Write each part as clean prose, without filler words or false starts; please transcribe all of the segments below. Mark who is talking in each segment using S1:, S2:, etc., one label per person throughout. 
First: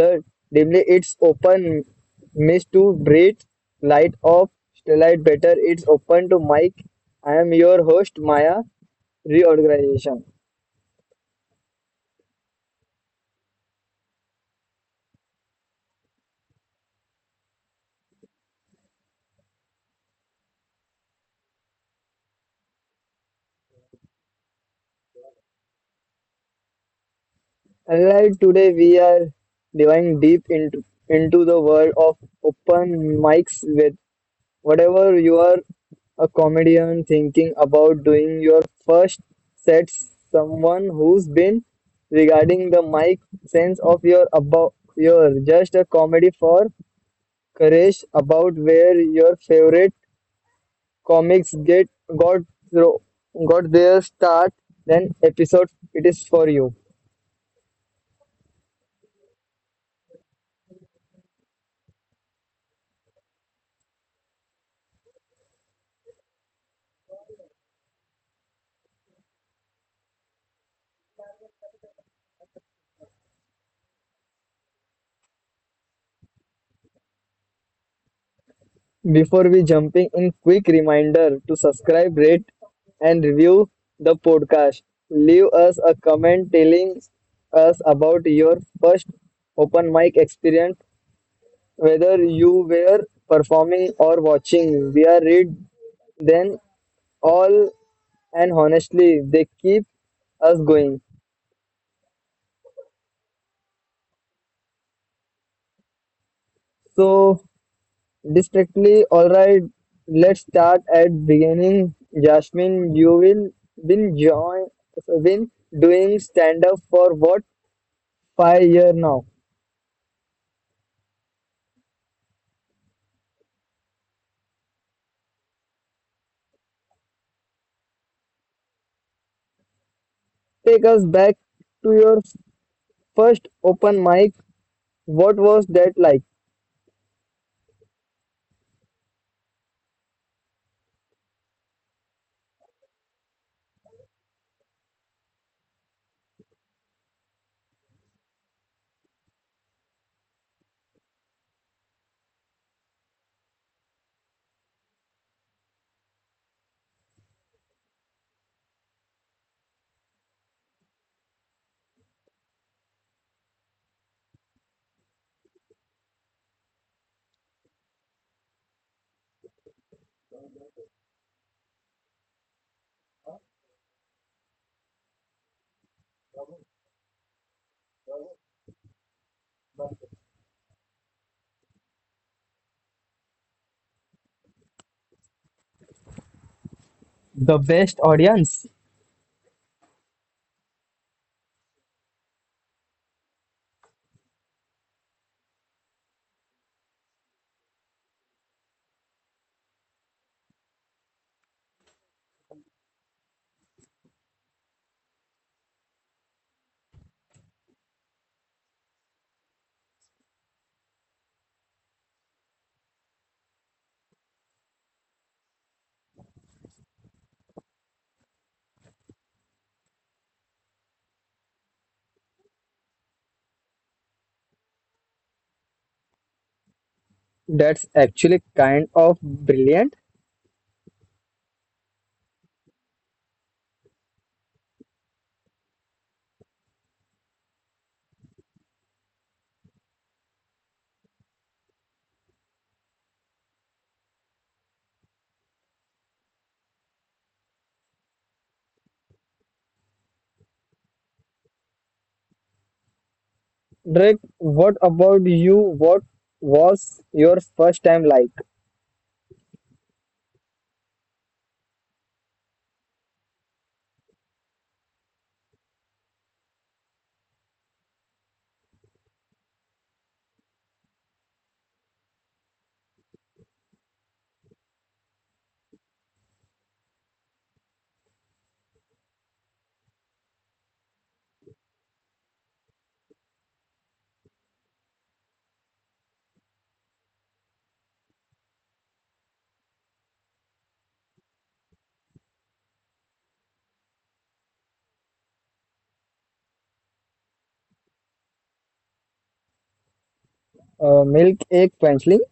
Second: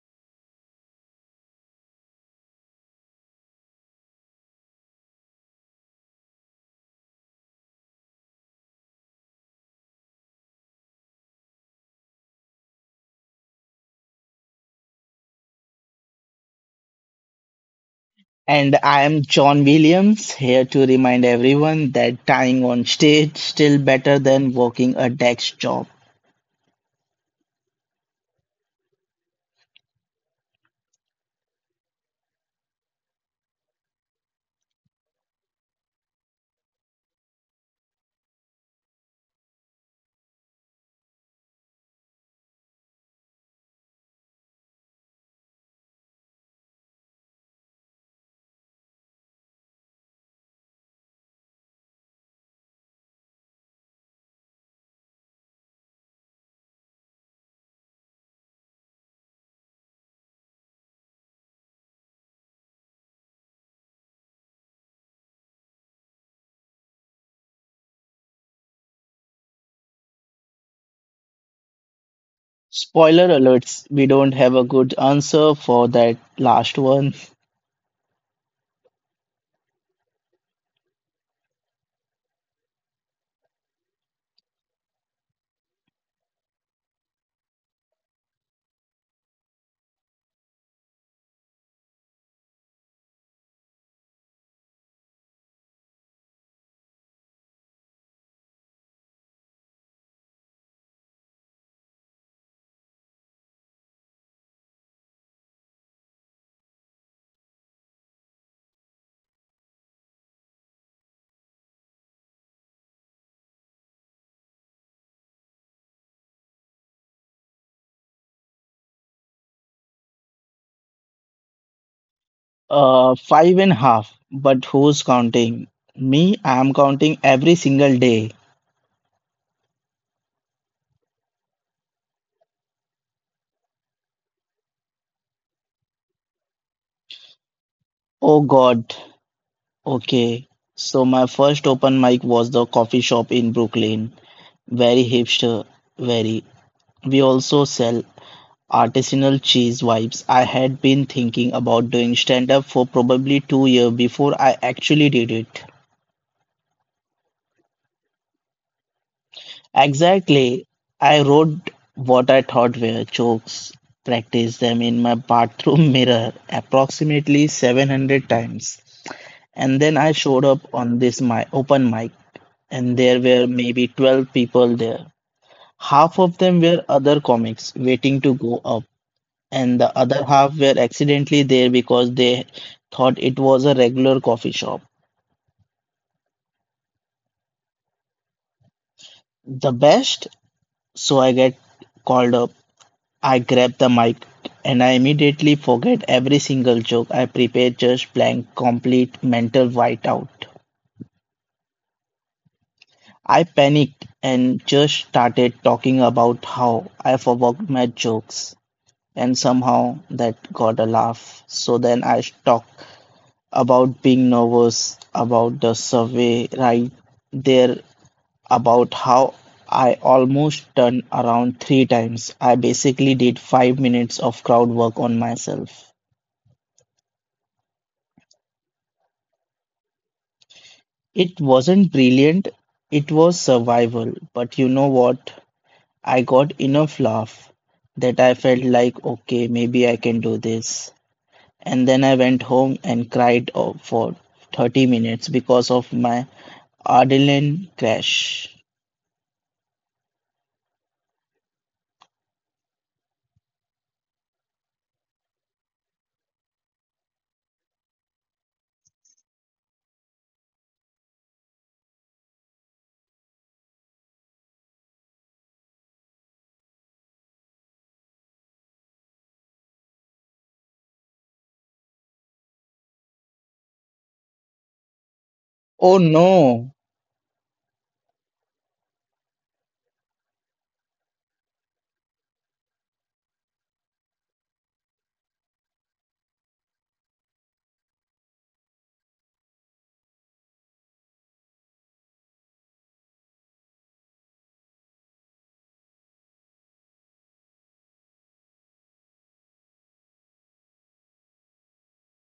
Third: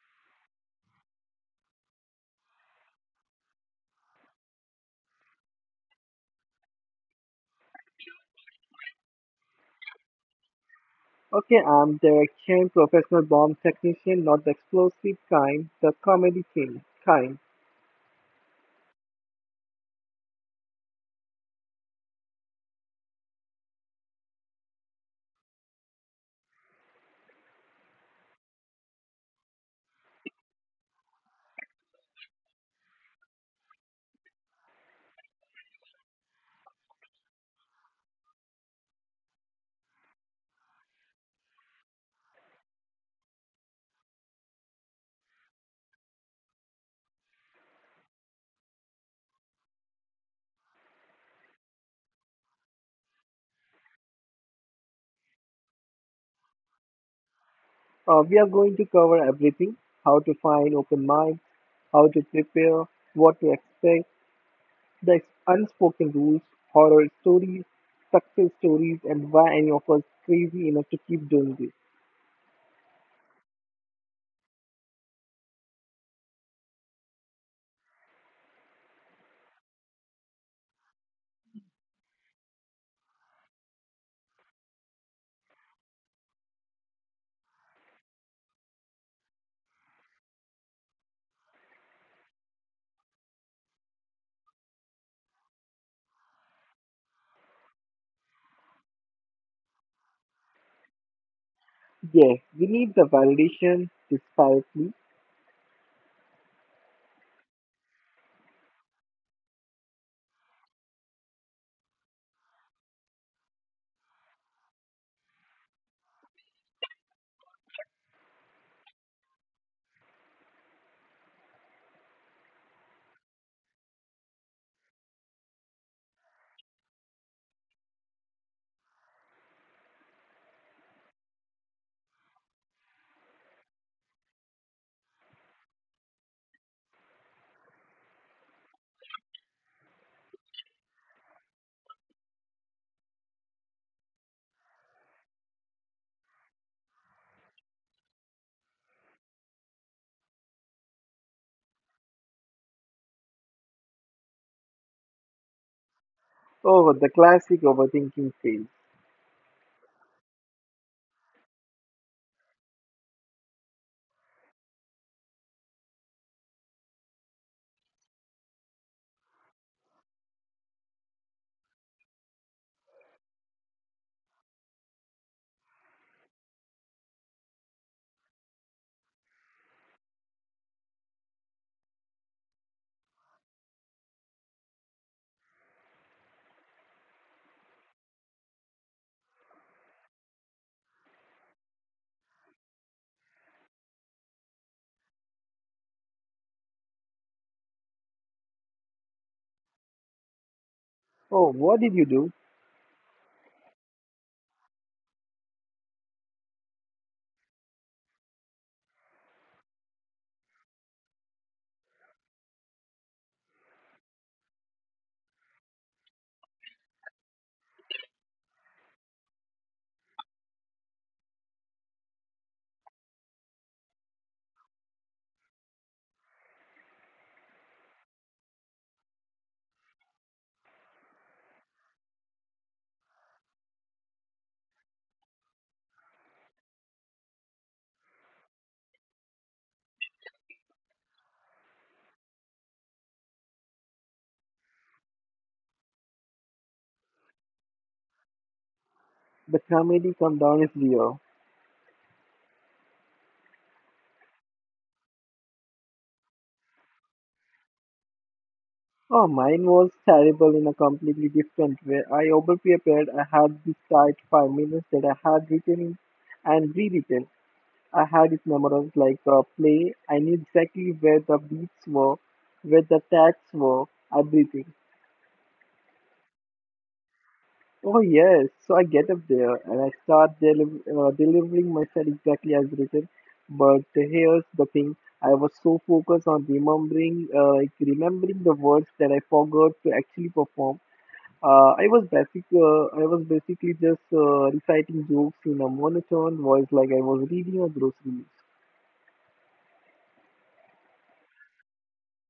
S1: the dimly it's open mist to breathe light of light better it's open to mic. I am your host Maya reorganization.
S2: Okay, I'm direction, professional bomb technician, not the explosive kind, the comedy king kind.
S3: And I am John Williams, here to remind everyone that dying on stage still better than working a desk job.
S1: Alright, today we are diving deep into the world of open mics with whatever you are, a comedian thinking about doing your first sets, someone who's been regarding the mic sense of your about your just a comedy for courage about where your favorite comics get got got their start, then episode it is for you.
S2: We are going to cover everything: how to find open mics, how to prepare, what to expect, the unspoken rules, horror stories, success stories, and why any of us crazy enough to keep doing this.
S3: Spoiler alerts, we don't have a good answer for that last one.
S1: Before we jumping in, quick reminder to subscribe, rate, and review the podcast. Leave us a comment telling us about your first open mic experience, whether you were performing or watching. We are read then all, and honestly, they keep us going.
S2: Yes, we need the validation, desperately.
S1: So districtly, alright, let's start at beginning. Jasmine, you will been join been doing stand up for what, 5 year now.
S3: Five and a half, but who's counting? Me, I'm counting every single day.
S1: Take us back to your first open mic. What was that like?
S3: Oh God, okay, so my first open mic was the coffee shop in Brooklyn. Very hipster, very. We also sell artisanal cheese wipes. I had been thinking about doing stand up for probably 2 years before I actually did it.
S2: Oh, the classic overthinking phase.
S3: Exactly. I wrote what I thought were jokes, practiced them in my bathroom mirror approximately 700 times, and then I showed up on this my open mic and there were maybe 12 people there. Half of them were other comics waiting to go up, and the other half were accidentally there because they thought it was a regular coffee shop.
S1: The best audience.
S3: The best, so I get called up. I grab the mic and I immediately forget every single joke I prepared, just blank, complete mental whiteout.
S2: Oh, what did you do?
S3: I panicked and just started talking about how I forgot my jokes, and somehow that got a laugh. So then I stuck about being nervous, about the survey right there, about how I almost turned around three times. I basically did 5 minutes of crowd work on myself.
S1: That's actually kind of brilliant.
S3: It wasn't brilliant, it was survival, but you know what? I got enough laugh that I felt like, okay, maybe I can do this. And then I went home and cried for 30 minutes because of my adrenaline crash.
S2: The comedy come down is real.
S1: Drake, what about you? What was your first time like?
S2: Oh, mine was terrible in a completely different way. I overprepared. I had this tight 5 minutes that I had written in and rewritten. I had it memorized like a play. I knew exactly where the beats were, where the tags were, everything.
S3: Oh no.
S2: Oh yes, so I get up there and I start delivering myself exactly as written. But here's the thing: I was so focused on remembering, remembering the words that I forgot to actually perform. I was basically just reciting jokes in a monotone voice, like I was reading a grocery list.
S1: Milk egg quenchling,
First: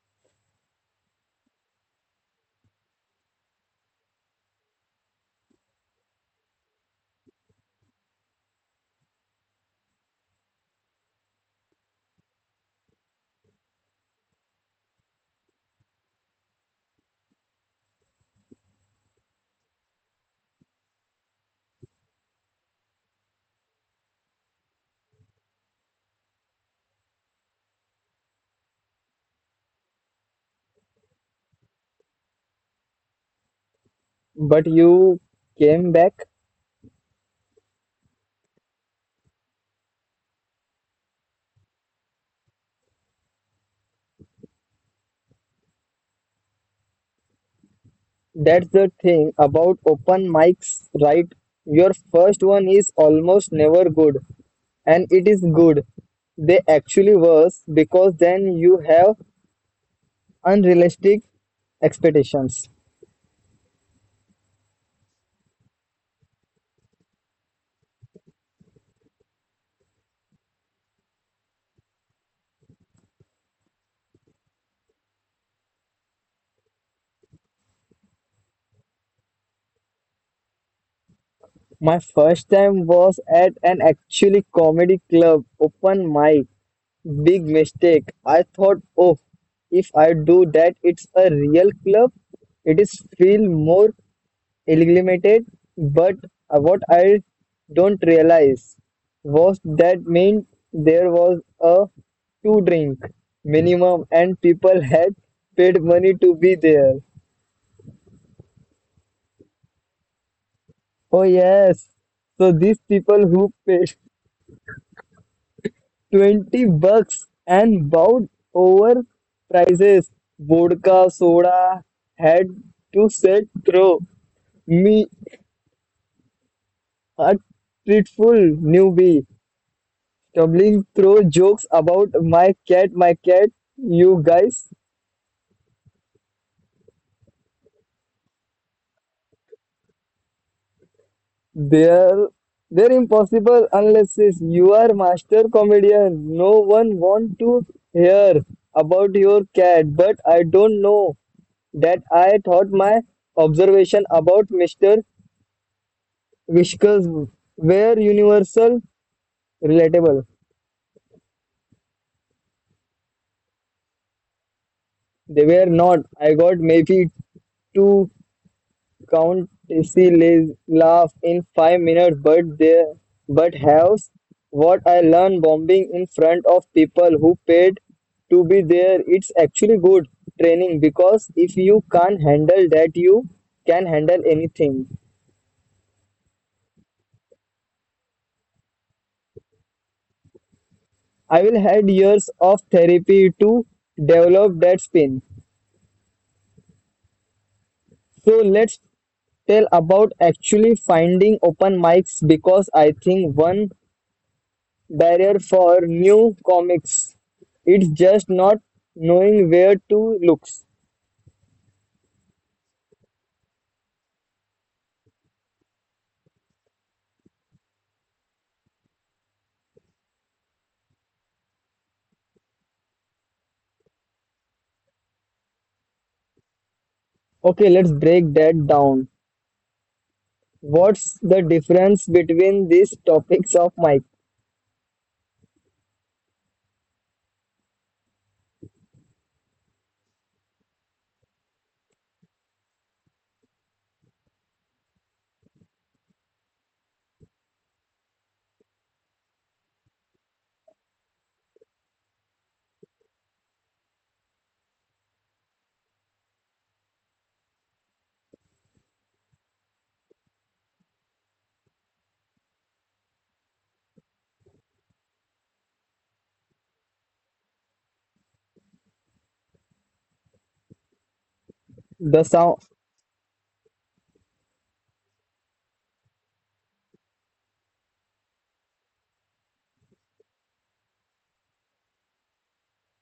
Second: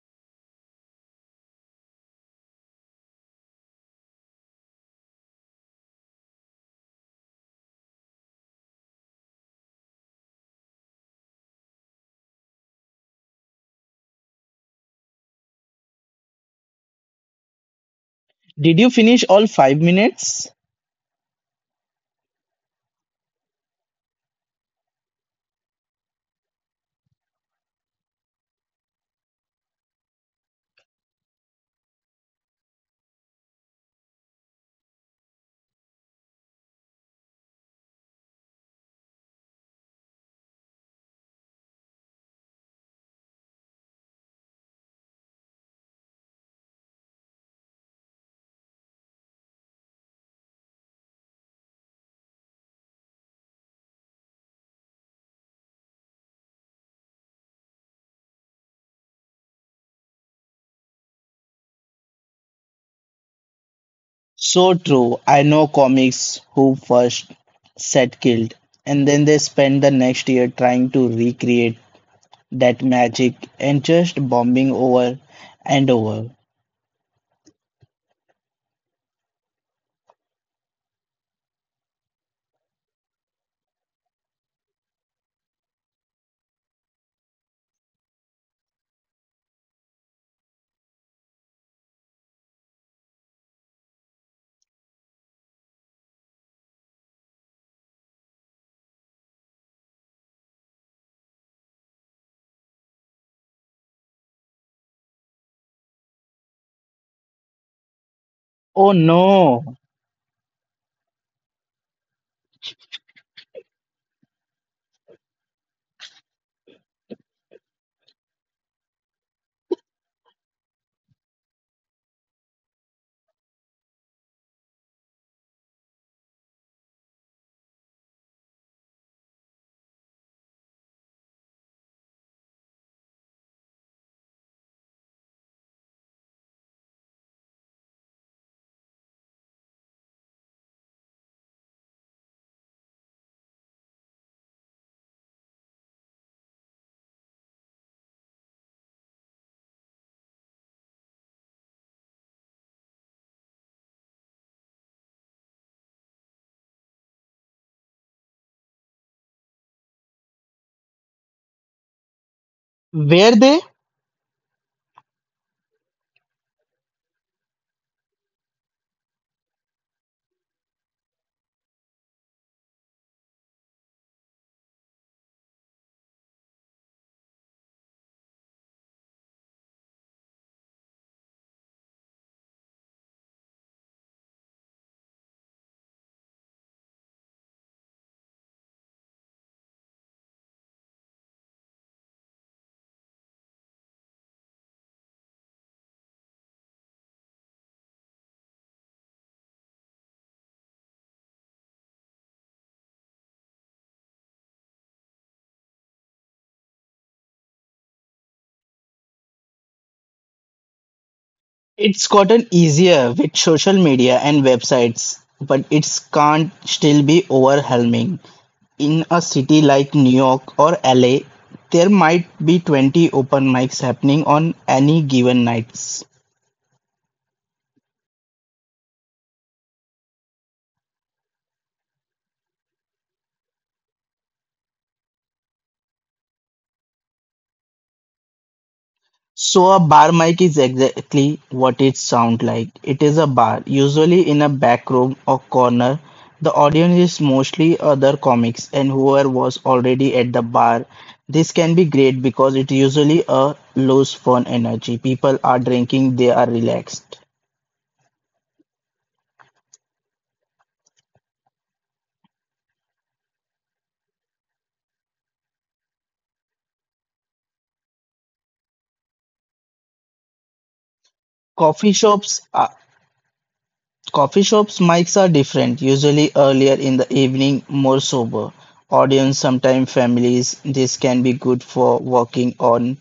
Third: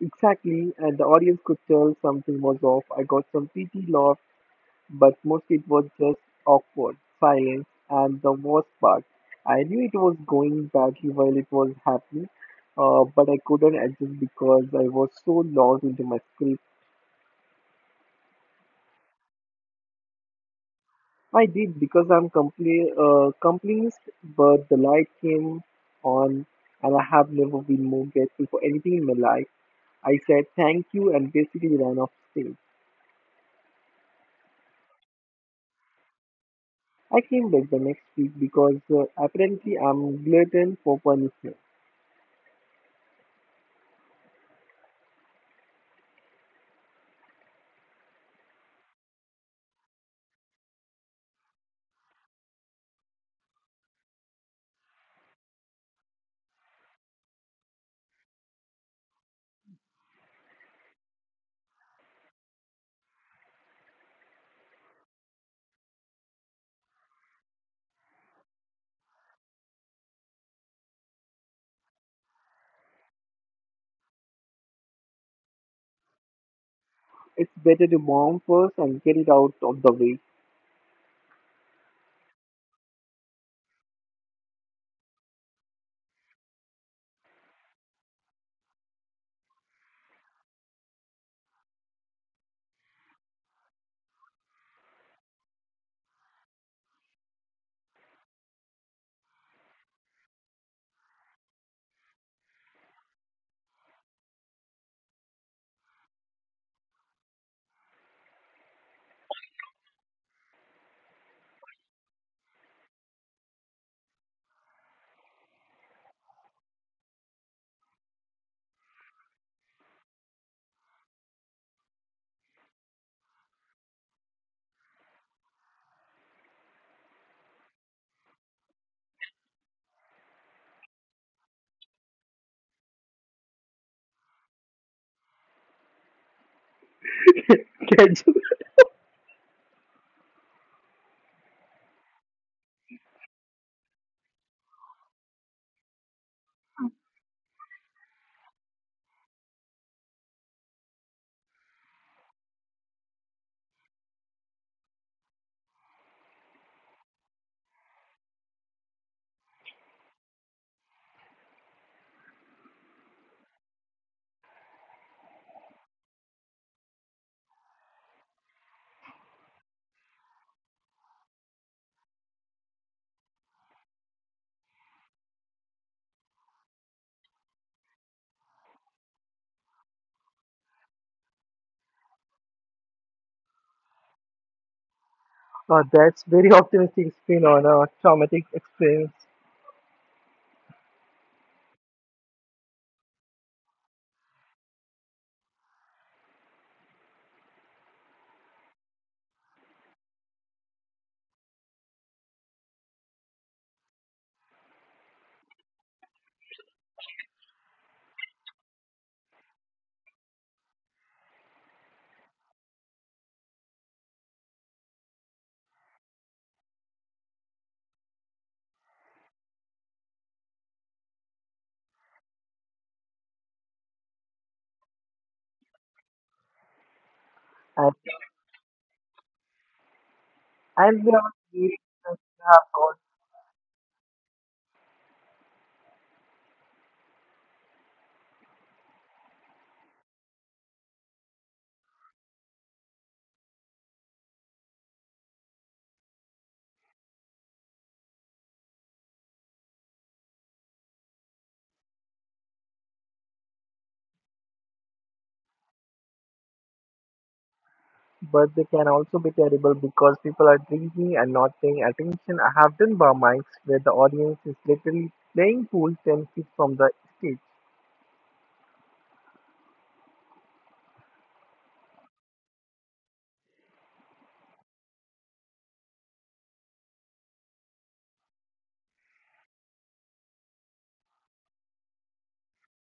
S2: Exactly, and the audience could tell something was off. I got some pity laugh, but mostly it was just awkward silence. And the worst part, I knew it was going badly while it was happening, but I couldn't adjust because I was so lost into my script.
S3: Did you finish all 5 minutes?
S2: I did because I'm compli completionist, but the light came on and I have never been more grateful for anything in my life. I said thank you and basically ran off stage.
S1: but you came back.
S2: I came back the next week because apparently I'm glutton for punishment.
S1: That's the thing about open mics, right? Your first one is almost never good, and it is good. They actually worse because then you have unrealistic expectations.
S3: So true. I know comics who first set killed and then they spend the next year trying to recreate that magic and just bombing over and over.
S2: It's better to bomb first and get it out of the way.
S1: My first time was at an actually comedy club open mic. Big mistake. I thought, oh, if I do that, it's a real club. It is feel more eliminated. But what I don't realize was that meant there was a two drink minimum, and people had paid money to be there.
S3: Oh no.
S1: Oh yes. So these people who paid 20 bucks and bowed over prices, vodka, soda, had to set through me, a dreadful newbie. Tumbling through jokes about my cat, you guys.
S2: Catch-
S1: They're they're impossible unless it's you are master comedian. No one want to hear about your cat, but I don't know that I thought my observation about Mr. Whiskers were universal relatable.
S3: Were they?
S1: They were not. I got maybe two Countessy lays laugh in 5 minutes, but there, but house. What I learned bombing in front of people who paid to be there, it's actually good training because if you can't handle that, you can handle anything.
S2: that's very optimistic spin on a traumatic experience.
S1: I will had years of therapy to develop that spin. So let's tell about actually finding open mics because I think one barrier for new comics. It's just not knowing where to look.
S3: It's gotten easier with social media and websites, but it can't still be overwhelming. In a city like New York or LA, there might be 20 open mics happening on any given nights.
S1: Okay, let's
S2: And,
S1: break that down.
S2: and we
S1: What's
S2: are
S1: the difference between these topics of mic,
S3: So a bar mic is exactly what it sounds like. It is a bar, usually in a back room or corner. The audience is mostly other comics and whoever was already at the bar. This can be great because it usually a loose fun energy. People are drinking, they are relaxed.
S2: But they can also be terrible because people are drinking and not paying attention. I have done bar mics where the audience is literally playing pool 10 feet from the stage.
S3: Coffee
S1: the
S3: shops
S1: sound,
S3: are, Coffee shops mics are different, usually earlier in the evening, more sober. Audience, sometimes families. This can be good for working on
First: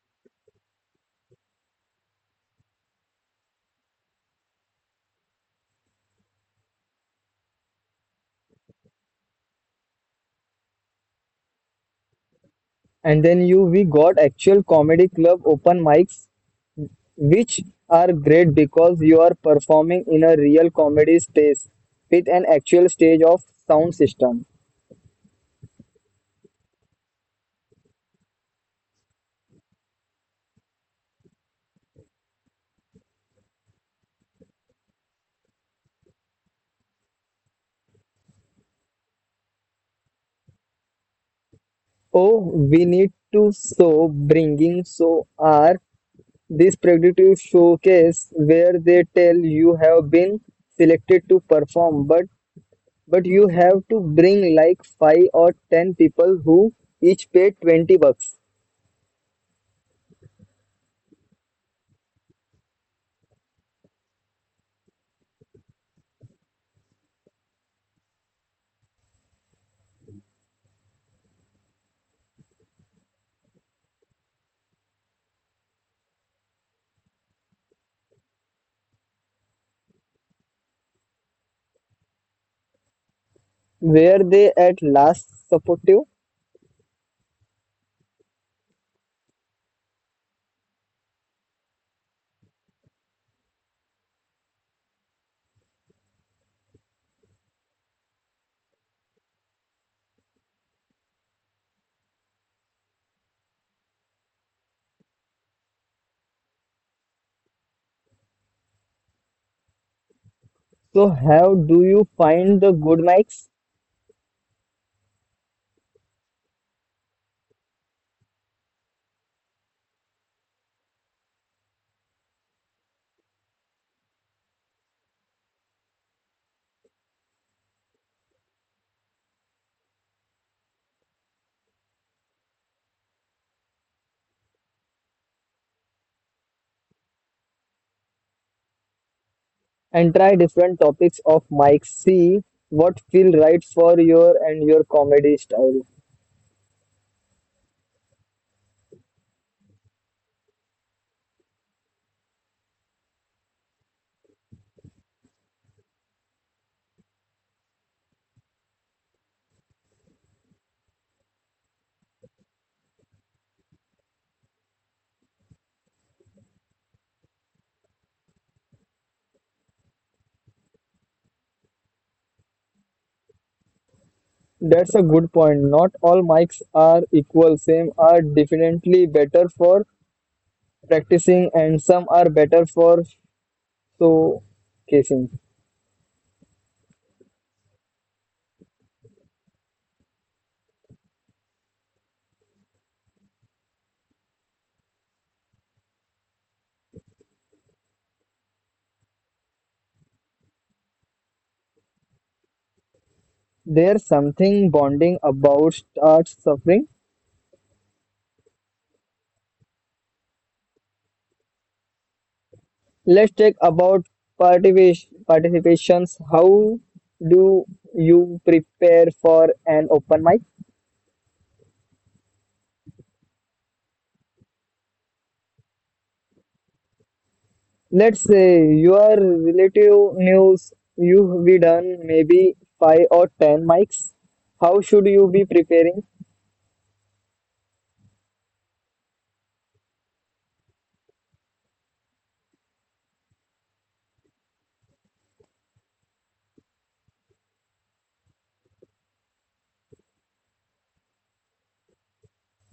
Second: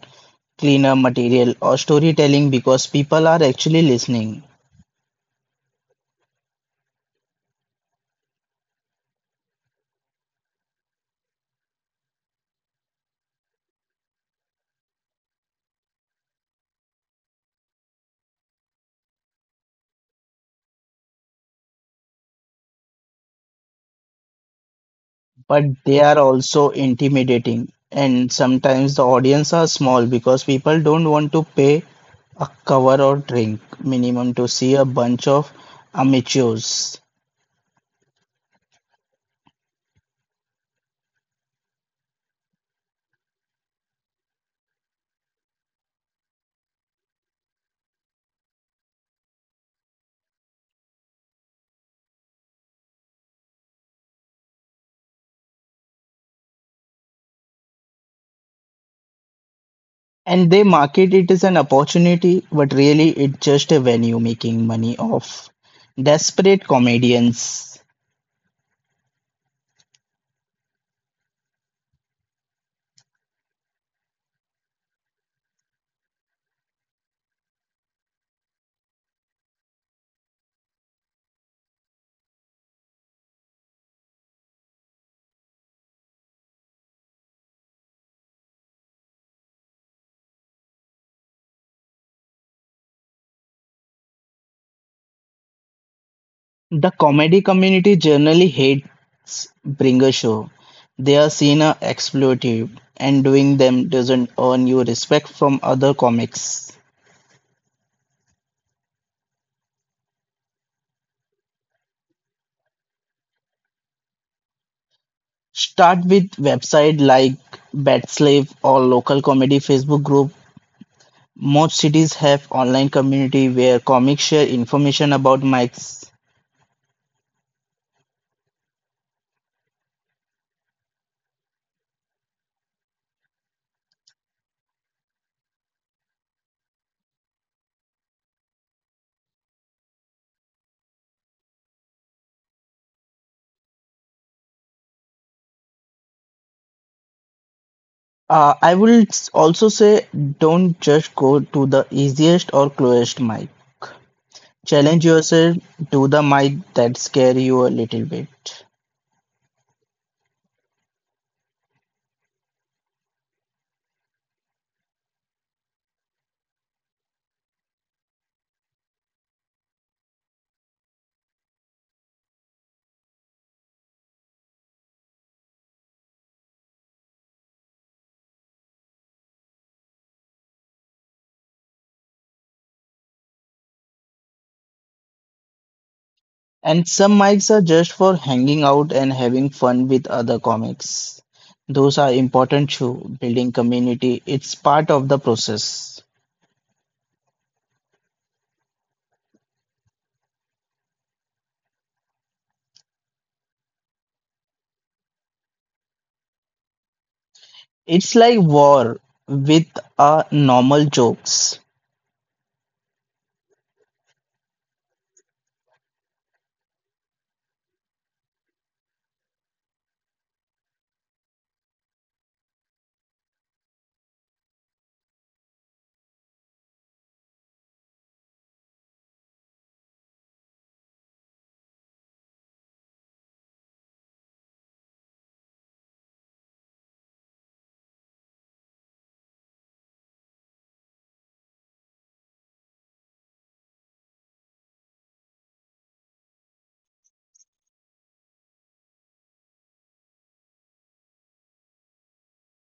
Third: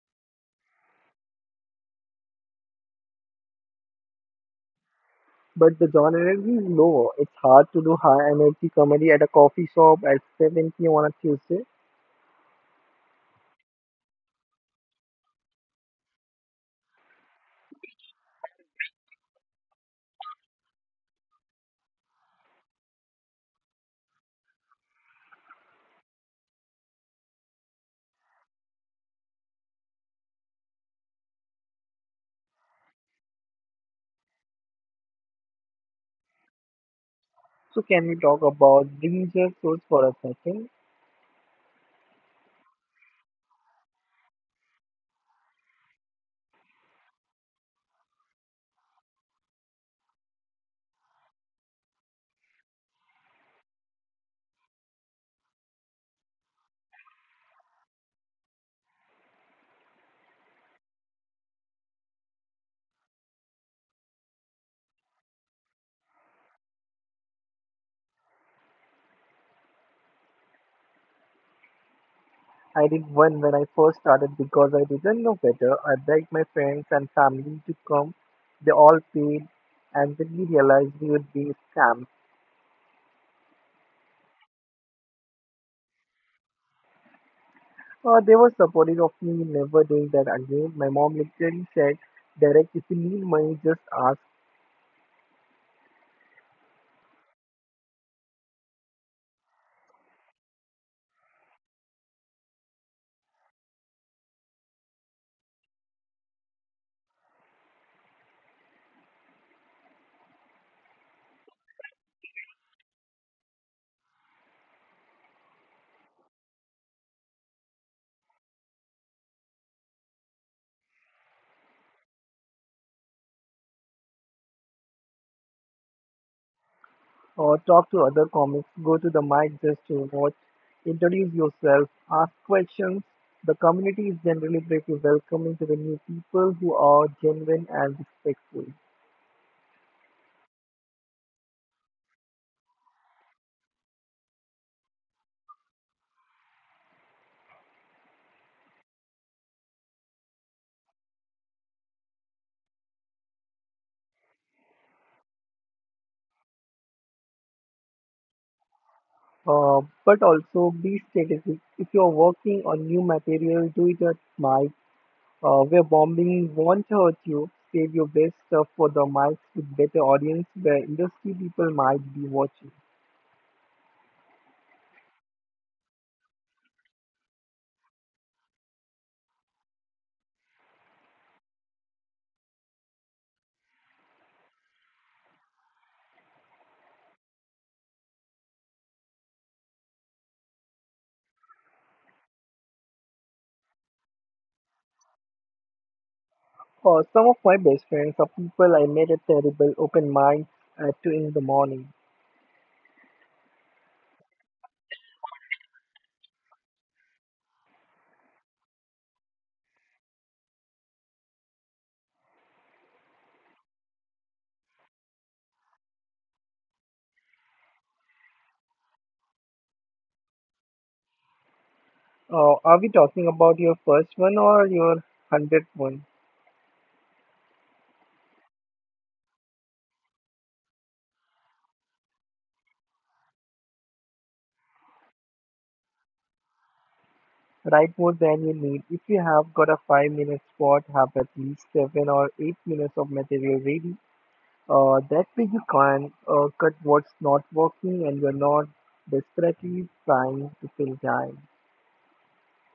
S3: cleaner material or storytelling because people are actually listening,
S2: But the genre is low. It's hard to do high energy comedy at a coffee shop at 7 p.m. on a Tuesday.
S1: and then you we got actual comedy club open mics, which are great because you are performing in a real comedy space with an actual stage of sound system.
S3: but they are also intimidating. And sometimes the audience are small because people don't want to pay a cover or drink minimum to see a bunch of amateurs.
S2: So can we talk about danger source for a second?
S1: Oh, we need to so bringing so our these predictive showcase where they tell you have been selected to perform, but you have to bring like five or ten people who each pay $20.
S3: And they market it as an opportunity, but really it's just a venue making money off desperate comedians.
S2: I did one when I first started because I didn't know better. I begged my friends and family to come. They all paid and then we realized we would be scammed.
S1: Were they at last supportive?
S2: They were supportive of me, never doing that again. My mom literally said, Derek, if you need money, just ask
S3: The comedy community generally hates bringer shows; they are seen as exploitative, and doing them doesn't earn you respect from other comics.
S1: So how do you find the good mics
S3: Start with websites like Batslave or local comedy Facebook group. Most cities have online community where comics share information about mics.
S2: or talk to other comics, go to the mic just to watch, introduce yourself, ask questions. The community is generally pretty welcoming to the new people who are genuine and respectful.
S1: and try different topics of mics? See what feel right for your and your comedy style.
S3: I will also say don't just go to the easiest or closest mic. Challenge yourself, do the mic that scare you a little bit.
S2: But also be strategic. If you're working on new material, do it at mic where bombing won't hurt you, save your best stuff for the mics with better audience where industry people might be watching.
S1: That's a good point. Not all mics are equal. Some are definitely better for practicing and some are better for showcasing.
S3: And some mics are just for hanging out and having fun with other comics. Those are important too. Building community, it's part of the process.
S2: Some of my best friends are people I met at terrible open mics at 2 in the morning.
S1: There's something bonding about art suffering.
S3: It's like war with a normal jokes.
S1: Let's take about participations. How do you prepare for an open mic?
S2: Are we talking about your first one or your 100th one?
S1: Let's say you are relative news you've be done maybe five or ten mics. How should you be preparing?
S2: Write more than you need. If you have got a 5-minute spot, have at least 7 or 8 minutes of material ready that way you can cut what's not working and you're not desperately trying to fill time.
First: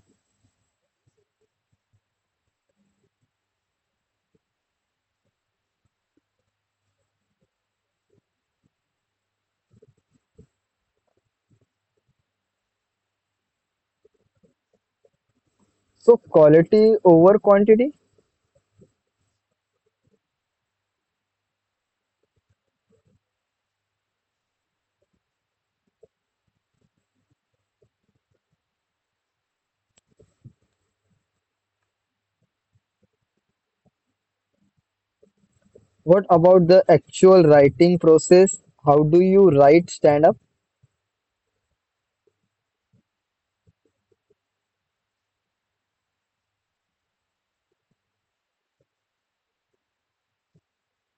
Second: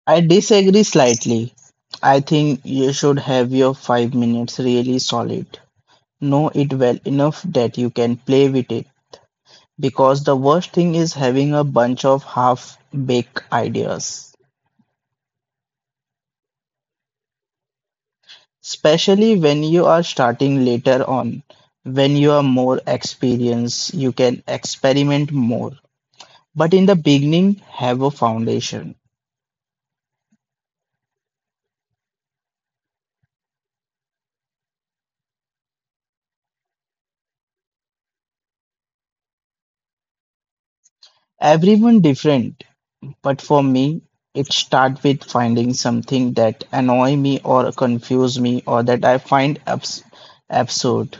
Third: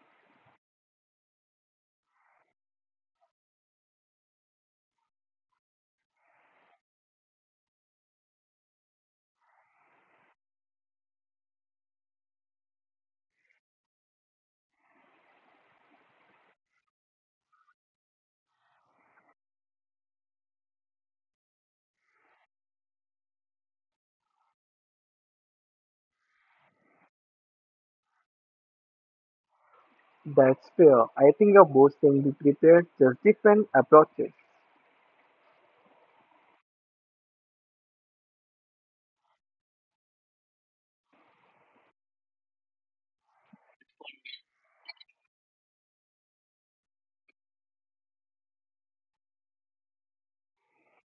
S3: I disagree slightly. I think you should have your 5 minutes really solid. Know it well enough that you can play with it, because the worst thing is having a bunch of half-baked ideas,
S1: So quality over quantity.
S3: especially when you are starting later on. When you are more experienced, you can experiment more. But in the beginning, have a foundation.
S2: That's fair. I think are both can be prepared, just different approaches.
S1: What about the actual writing process? How do you write stand up
S3: Everyone different. But for me, it starts with finding something that annoy me or confuse me or that I find absurd.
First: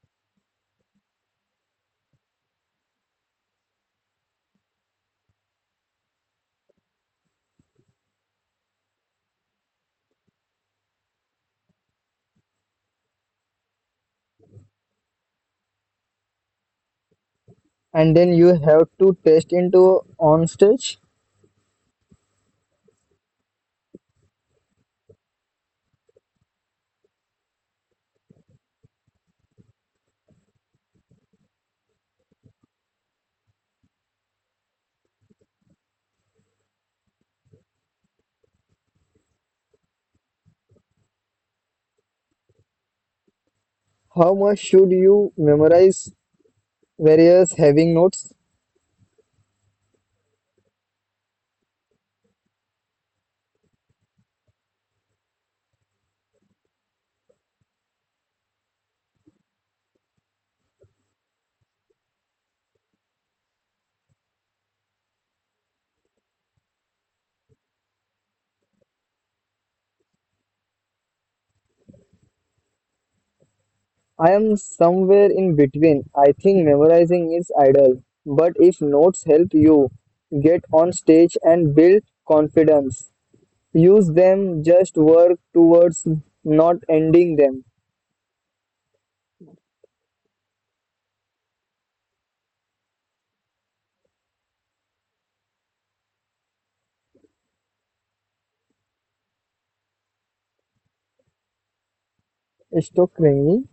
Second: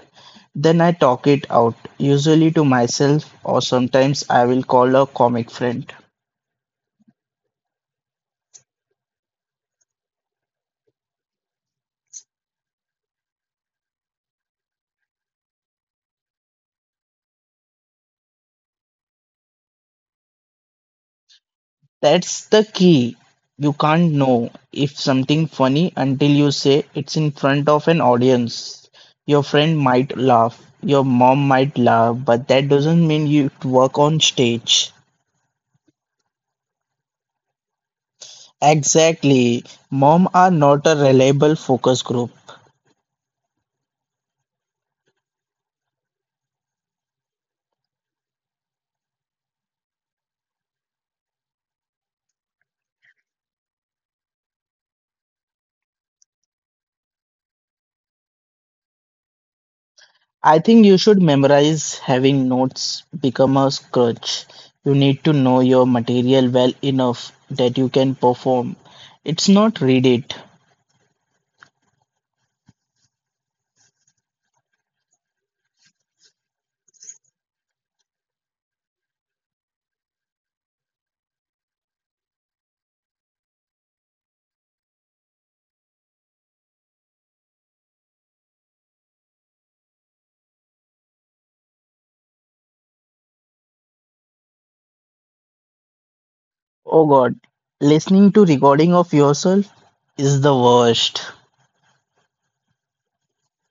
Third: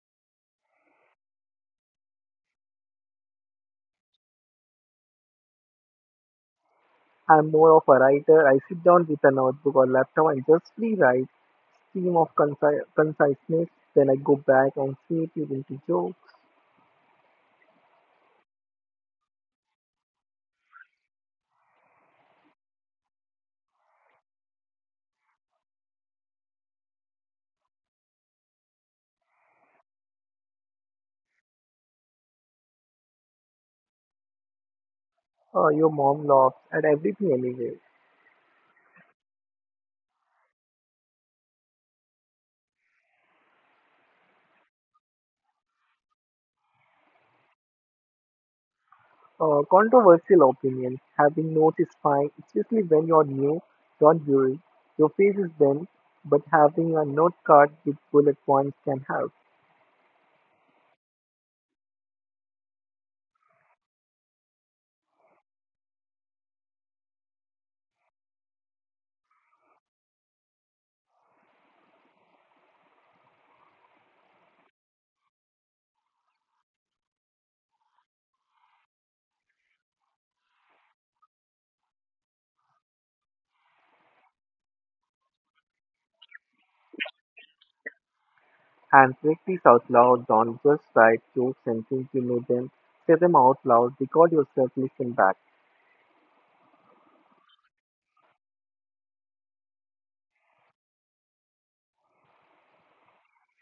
S3: Then I talk it out, usually to myself or sometimes I will call a comic friend.
S2: I'm more of a writer. I sit down with a notebook or laptop and just rewrite theme of conciseness. Then I go back and shape it into jokes.
S1: and then you have to test into on stage?
S3: That's the key. You can't know if something funny until you say it's in front of an audience. Your friend might laugh, your mom might laugh, but that doesn't mean you work on stage.
S2: Your mom laughs at everything anyway.
S3: Exactly. Mom are not a reliable focus group.
S1: How much should you memorize various having notes?
S2: Controversial opinions have been noticed fine, especially when you're new, don't worry. Your face is bent, but having a note card with bullet points can help.
S3: I think you should memorize having notes become a crutch. You need to know your material well enough that you can perform. It's not read it.
S1: I am somewhere in between. I think memorizing is idle, but if notes help you get on stage and build confidence, use them, just work towards not ending them.
S2: And practice out loud, don't just write jokes and think you know them. Say them out loud, record yourself, listen back.
S3: Oh God, listening to recording of yourself is the worst.
S1: It's so cringy.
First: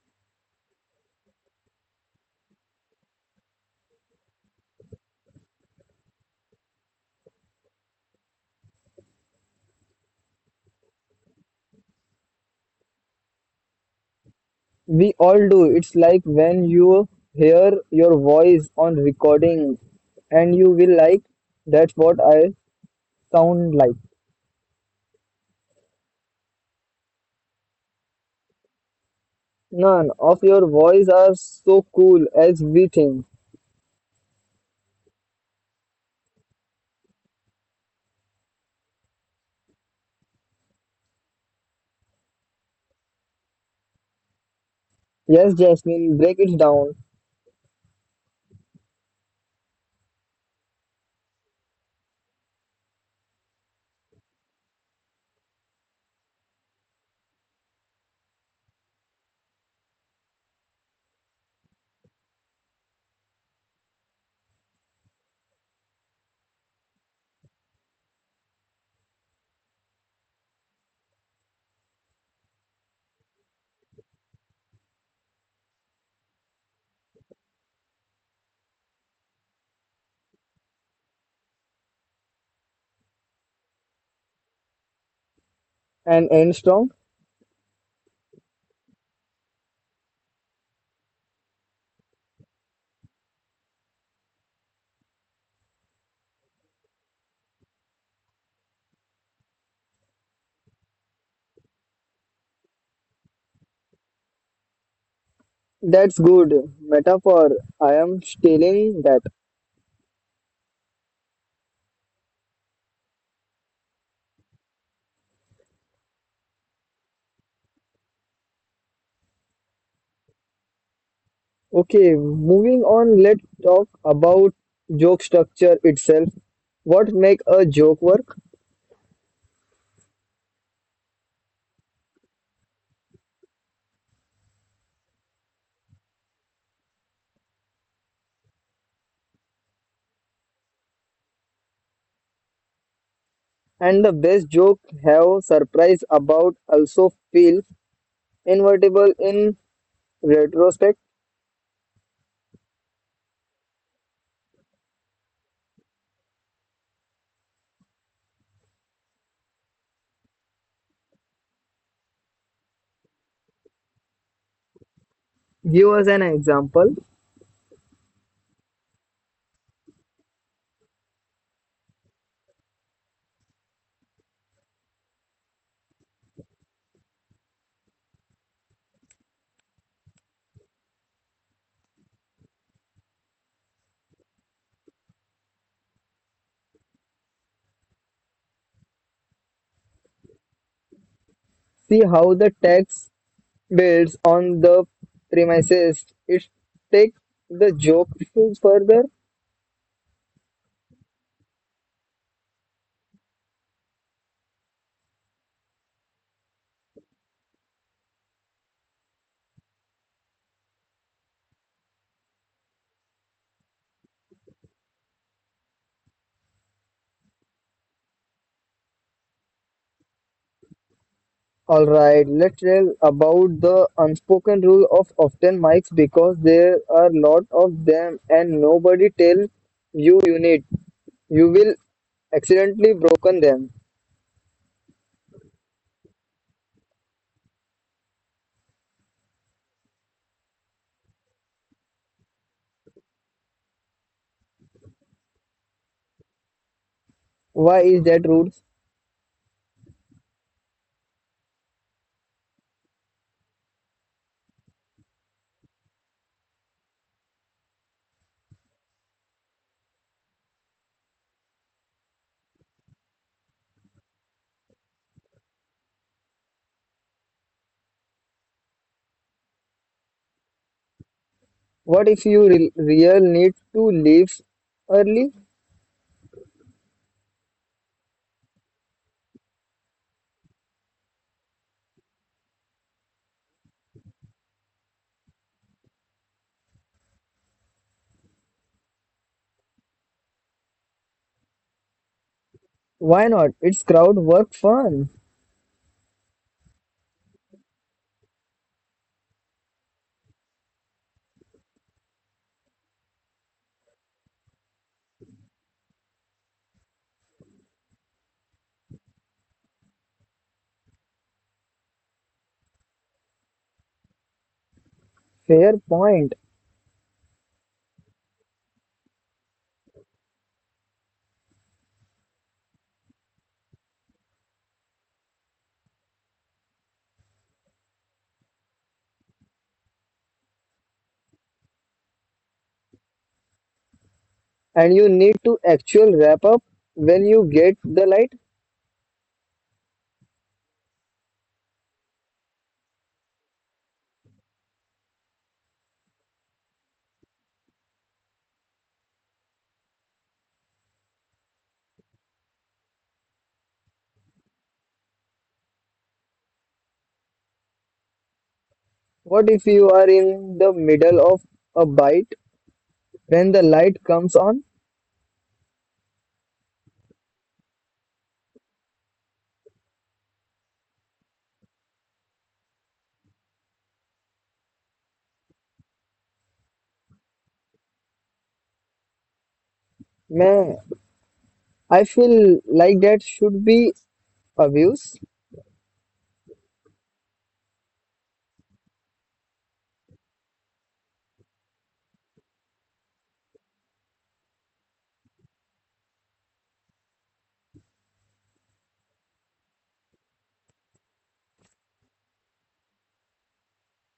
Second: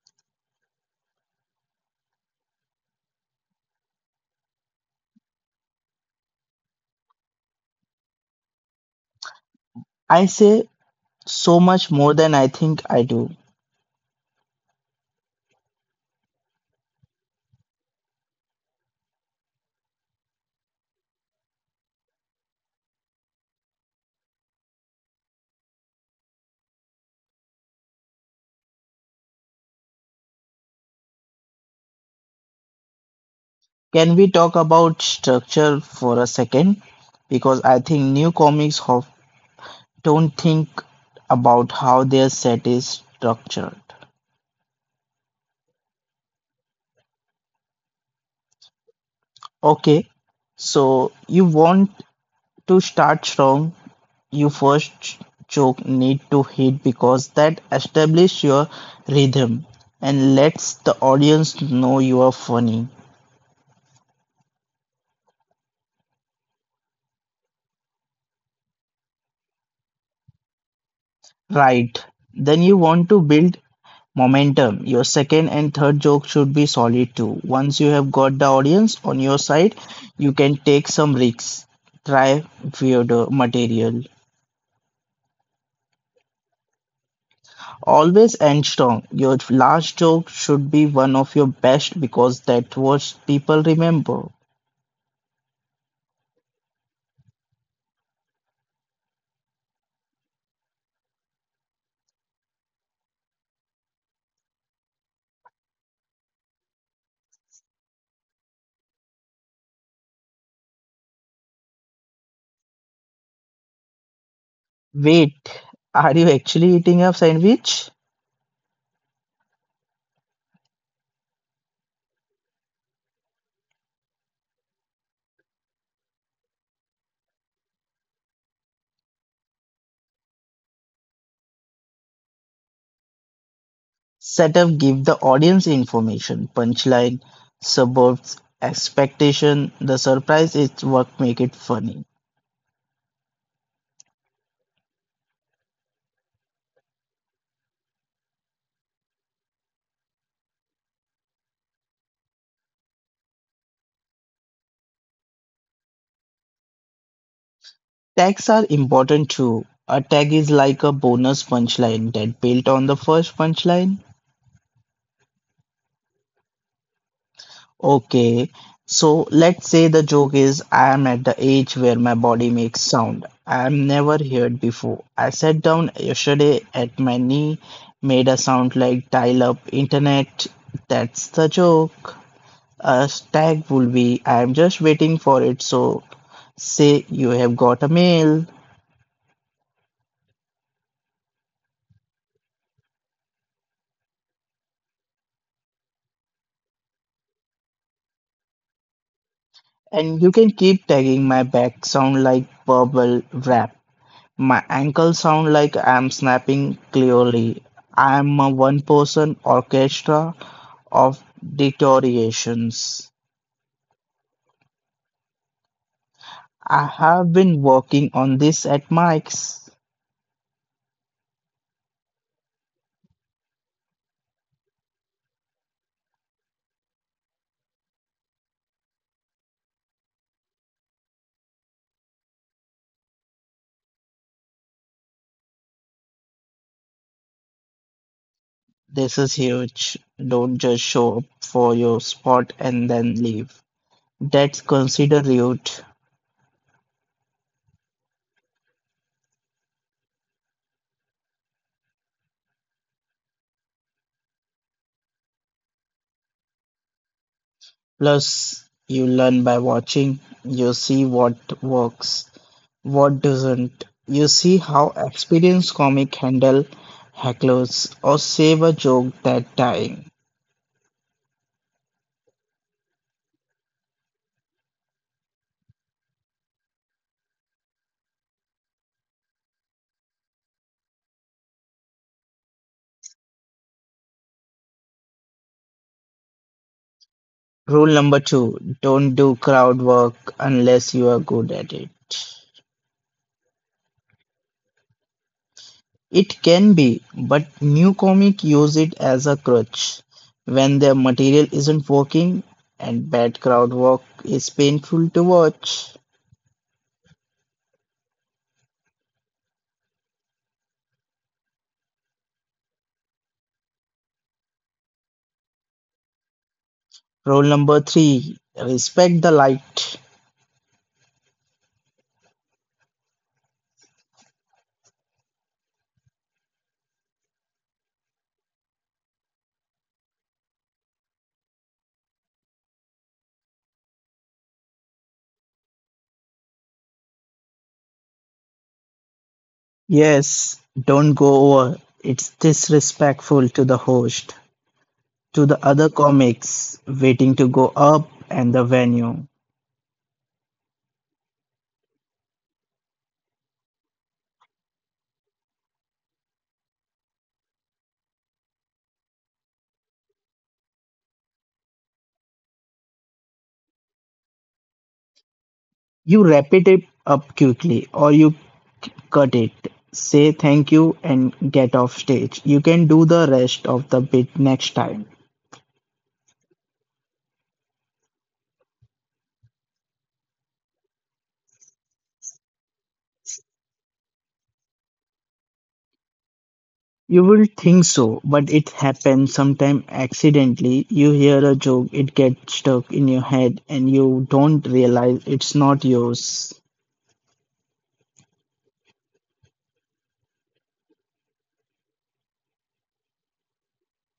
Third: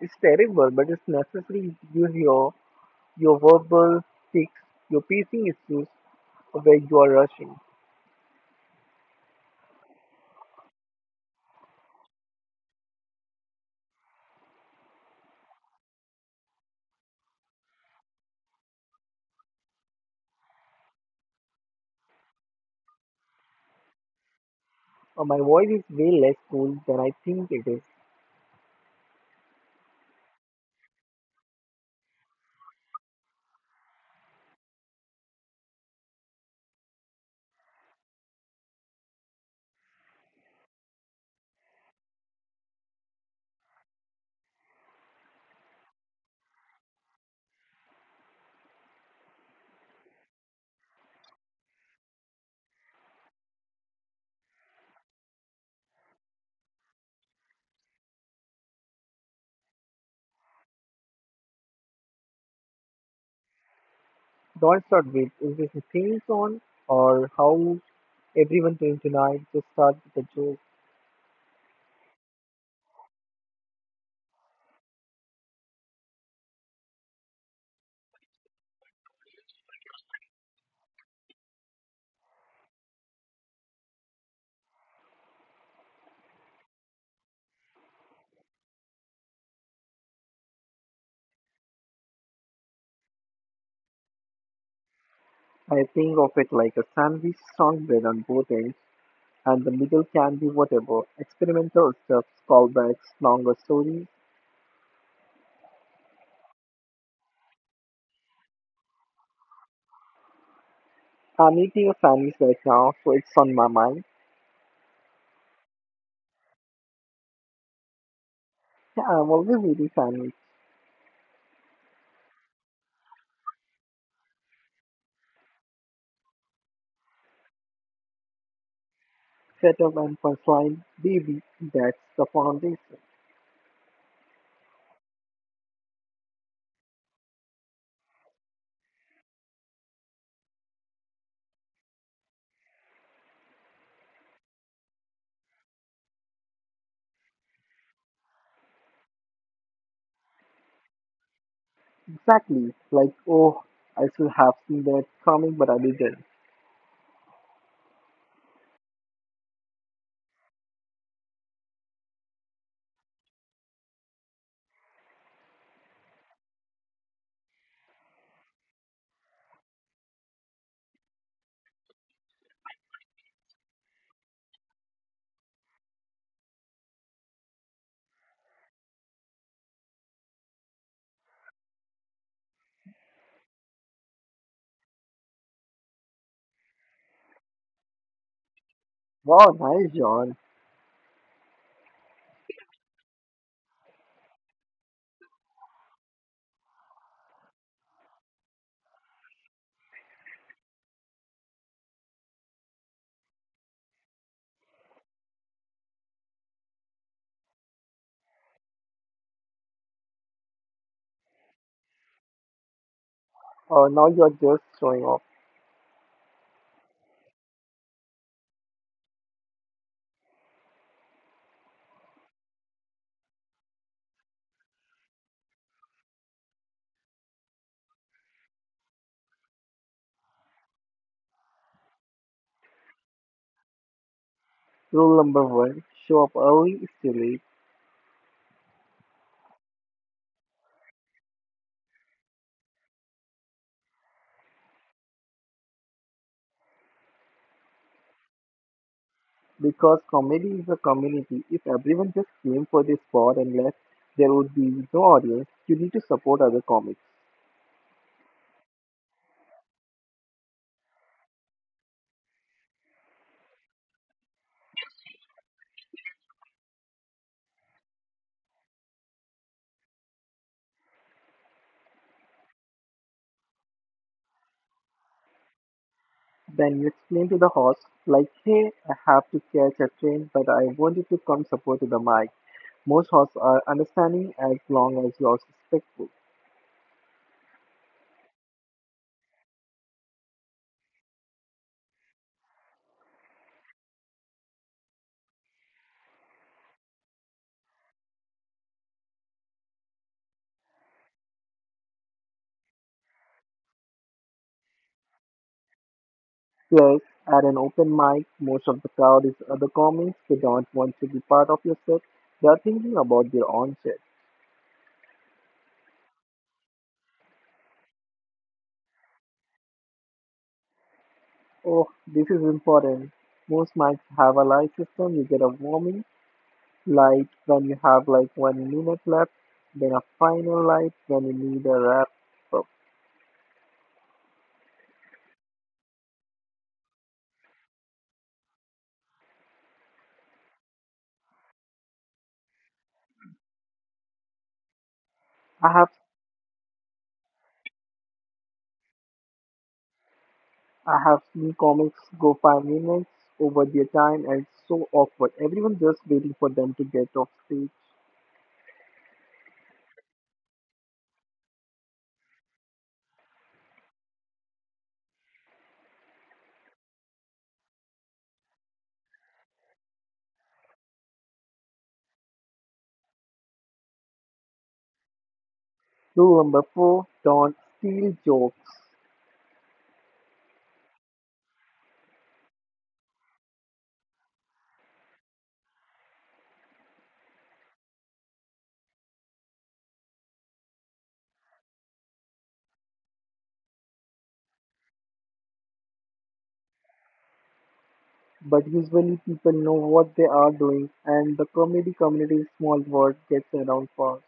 S2: It's terrible, but it's necessary you hear your verbal tics, your pacing issues, where you are rushing.
S3: I say so much more than I think I do.
S1: We all do. It's like when you hear your voice on recording and you will like, that's what I sound like.
S2: My voice is way less cool than I think it is.
S1: None of your voice are so cool as we think.
S3: Can we talk about structure for a second? Because I think new comics of don't think about how their set is structured.
S1: Yes, Jasmine, break it down
S3: Okay, so you want to start strong. You first joke need to hit because that establish your rhythm and lets the audience know you are funny.
S2: Don't start with is this a theme song or how everyone feels tonight? Just start with a joke.
S3: Right. Then you want to build momentum. Your second and third joke should be solid too. Once you have got the audience on your side, you can take some risks. Try weirder material.
S1: and end strong.
S3: Always end strong. Your last joke should be one of your best because that's what people remember.
S2: I think of it like a sandwich song bread on both ends, and the middle can be whatever experimental stuff, callbacks, longer stories.
S1: That's good. Metaphor. I am stealing that.
S2: I'm eating a sandwich right now, so it's on my mind.
S3: Wait, are you actually eating a sandwich?
S2: Yeah, I'm always eating sandwich.
S1: Okay, moving on, let's talk about joke structure itself. What make a joke work?
S2: Setup and punchline, baby, that's the foundation.
S3: Setup give the audience information, punchline, suburbs, expectation. The surprise is what make it funny.
S1: And the best joke have surprise about also feel invertible in retrospect.
S2: Exactly. Like, oh, I should have seen that coming, but I didn't.
S3: Tags are important too. A tag is like a bonus punchline that built on the first punchline.
S1: Give us an example.
S3: Okay, so let's say the joke is I am at the age where my body makes sound. I am never heard before. I sat down yesterday at my knee, made a sound like dial up internet. That's the joke. A tag will be I am just waiting for it. So say you have got a mail,
S2: Wow, nice, John.
S1: See how the text builds on the premises. It take the joke further.
S3: and you can keep tagging my back sound like bubble wrap. My ankles sound like I'm snapping clearly. I'm a one person orchestra of deteriorations.
S2: Or now you're just showing off.
S3: I have been working on this at Mike's.
S1: All right, let's tell about the unspoken rule of often mics because there are lot of them and nobody tell you you need. You will accidentally broken them.
S2: Rule number one show up early is too late
S3: This is huge. Don't just show up for your spot and then leave. That's considered rude.
S1: Why is that rule?
S2: because comedy is a community. If everyone just came for this spot and left, there would be no audience. You need to support other comics.
S3: Plus, you learn by watching, you see what works. What doesn't? You see how experienced comic handle hecklers or save a joke that time.
S1: What if you re real need to leave early?
S2: Then you explain to the host, like, hey, I have to catch a train, but I wanted to come support to the mic. Most hosts are understanding as long as you're respectful.
S3: Rule number two, don't do crowd work unless you are good at it.
S1: Why not? It's crowd work fun.
S3: It can be, but new comic use it as a crutch when their material isn't working and bad crowd work is painful to watch.
S2: Plus, at an open mic, most of the crowd is other comics. They don't want to be part of your set. They are thinking about their own set.
S1: Fair point.
S3: Rule number three, respect the light.
S2: Oh, this is important. Most mics have a light system. You get a warming light when you have like 1 minute left, then a final light when you need a wrap up.
S1: And you need to actual wrap up when you get the light.
S3: Yes, don't go over. It's disrespectful to the host, to the
S2: I have
S3: other comics waiting to go up and the venue.
S2: I have seen comics go 5 minutes over their time and it's so awkward. Everyone just waiting for them to get off stage.
S1: What if you are in the middle of a bite when the light comes on?
S3: You wrap it up quickly or you cut it. Say thank you and get off stage. You can do the rest of the bit next time.
S2: Rule number four, don't steal jokes.
S1: Man, I feel like that should be abuse.
S3: You will think so, but it happens sometime accidentally. You hear a joke, it gets stuck in your head, and you don't realize it's not yours.
S2: But usually people know what they are doing and the comedy community is small world gets around fast.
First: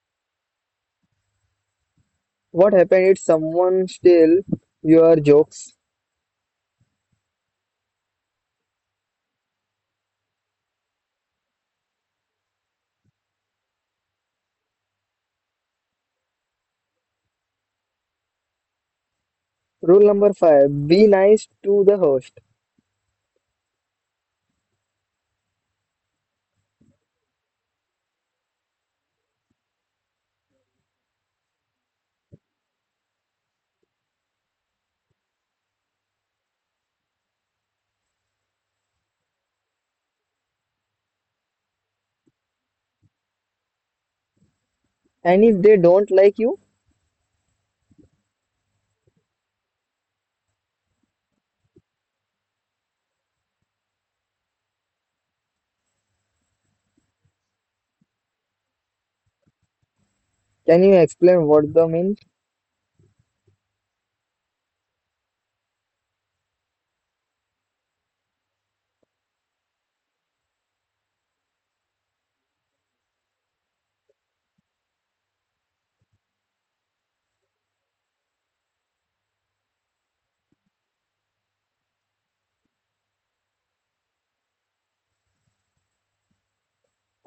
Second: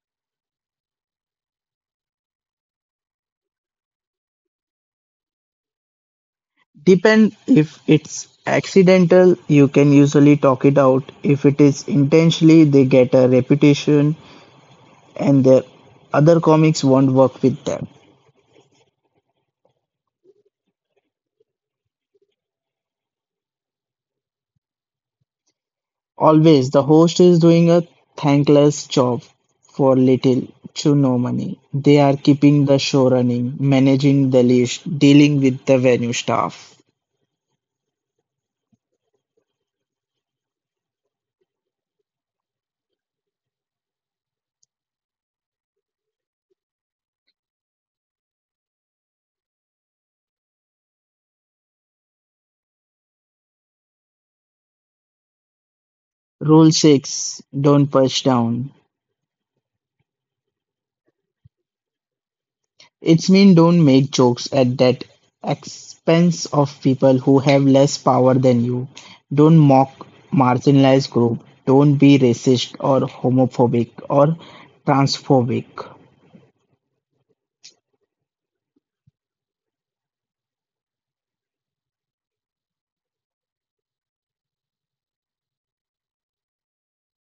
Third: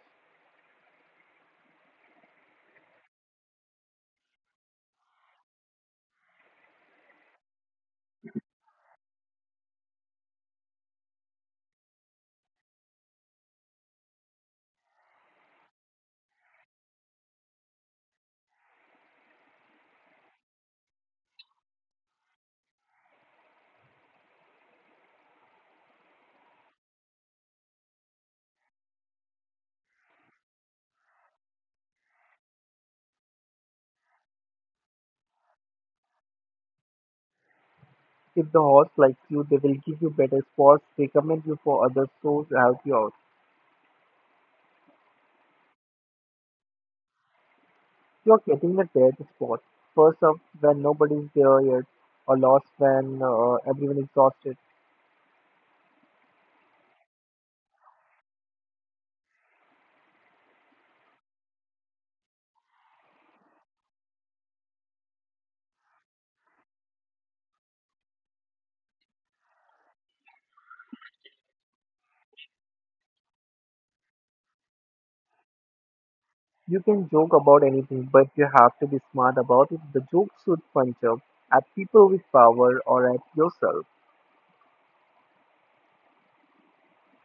S1: What happened if someone steal your jokes?
S3: Depend if it's accidental, you can usually talk it out. If it is intentionally, they get a reputation and their other comics won't work with them.
S1: Rule number five, be nice to the host.
S3: Always, the host is doing a thankless job for little to no money. They are keeping the show running, managing the leash, dealing with the venue staff.
S2: If the horse likes you, they will give you better spots, recommend you for others, so help you out.
S1: And if they don't like you,
S2: You're getting the dead spot. First up, when nobody's there yet, or lost when everyone is exhausted.
S3: Rule 6 don't push down.
S1: can you explain what the mean?
S3: It's mean don't make jokes at that expense of people who have less power than you. Don't mock marginalized group. Don't be racist or homophobic or transphobic.
S2: You can joke about anything, but you have to be smart about it. The joke should punch up at people with power or at yourself.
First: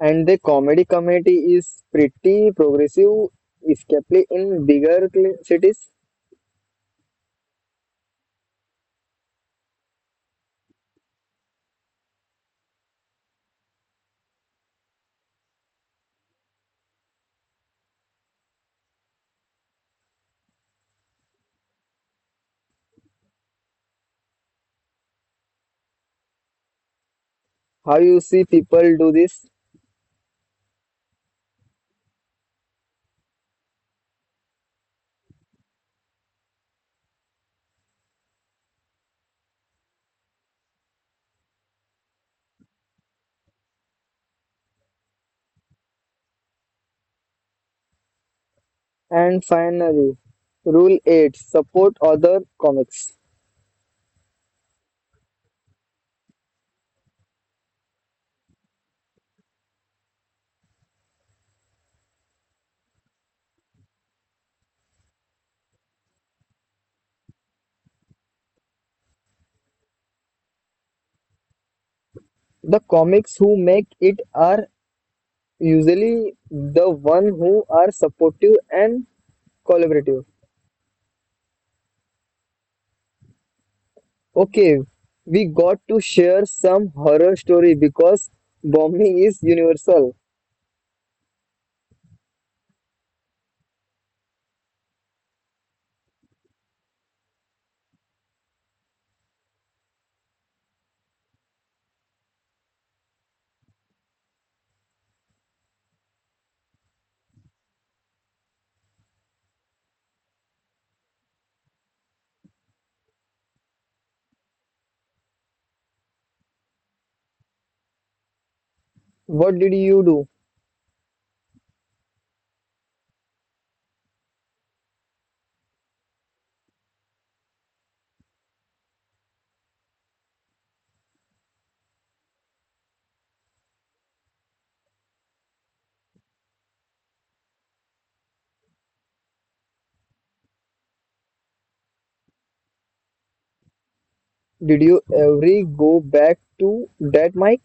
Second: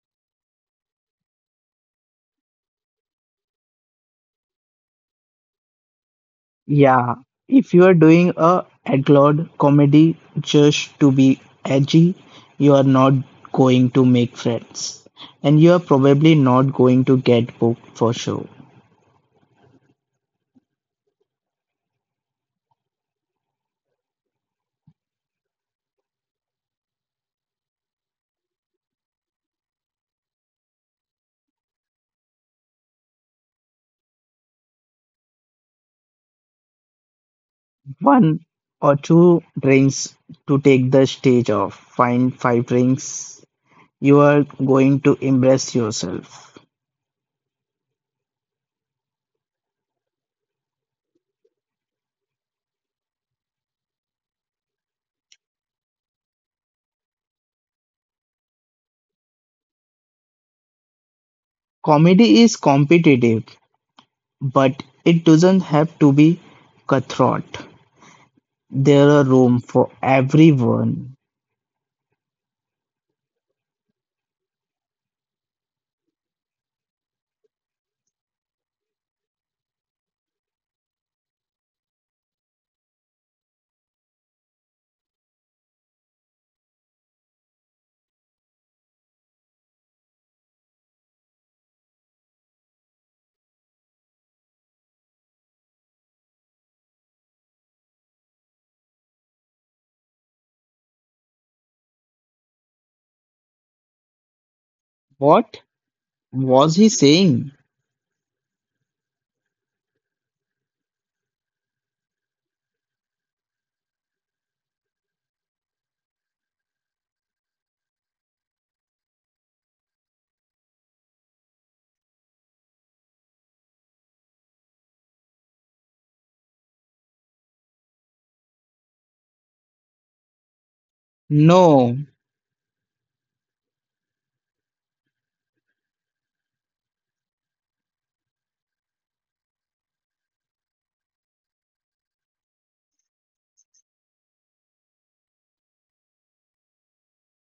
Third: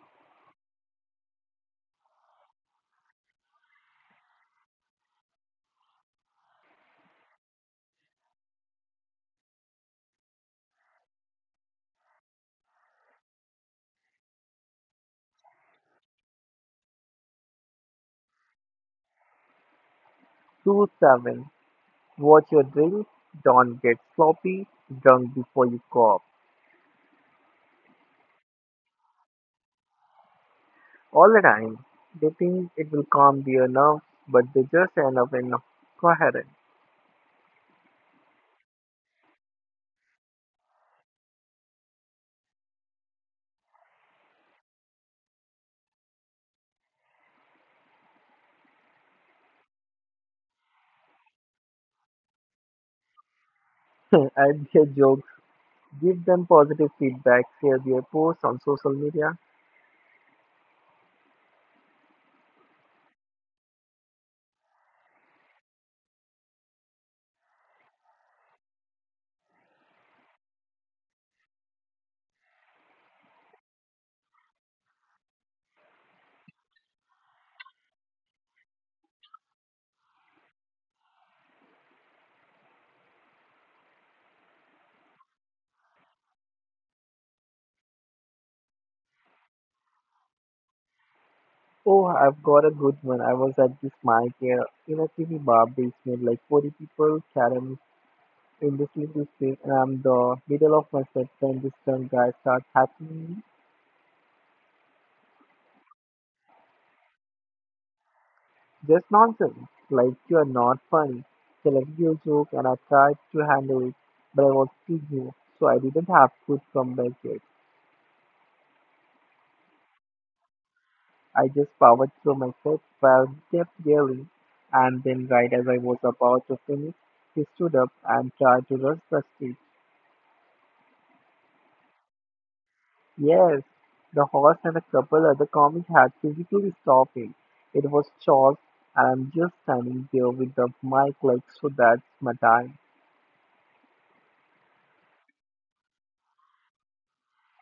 S1: And the comedy community is pretty progressive, especially in bigger cl- cities.
S3: Yeah, if you are doing a adlord comedy just to be edgy, you are not going to make friends, and you are probably not going to get booked for sure.
S2: Rule 7. Watch your drink. Don't get sloppy drunk before you call.
S1: How you see people do this?
S2: All the time. They think it will calm their nerves, but they just end up incoherent.
S3: One or two drinks to take the stage off. Find five drinks. You are going to impress yourself.
S1: And finally, rule 8 support other comics.
S2: Add their jokes, give them positive feedback, share their posts on social media.
S3: Comedy is competitive, but it doesn't have to be cutthroat. There are room for everyone.
S1: The comics who make it are usually the one who are supportive and collaborative. Okay, we got to share some horror story because bombing is universal.
S2: Oh, I've got a good one. I was at this mic here in a TV bar basement, like 40 people chatting in this little space, and I'm the middle of my set when this drunk guy starts hacking me.
S3: What was he saying?
S2: Just nonsense. Like you're not funny. It's a little joke and I tried to handle it, but I was too new, so I didn't have to come back yet.
S1: What did you do?
S2: I just powered through my steps while he kept yelling, and then right as I was about to finish, he stood up and tried to rush the street.
S3: No.
S2: Yes, the horse and a couple other comics had physically stopped him. It was Charles, and I'm just standing there with the mic like, so that's my time.
S1: Did you ever go back to that mic?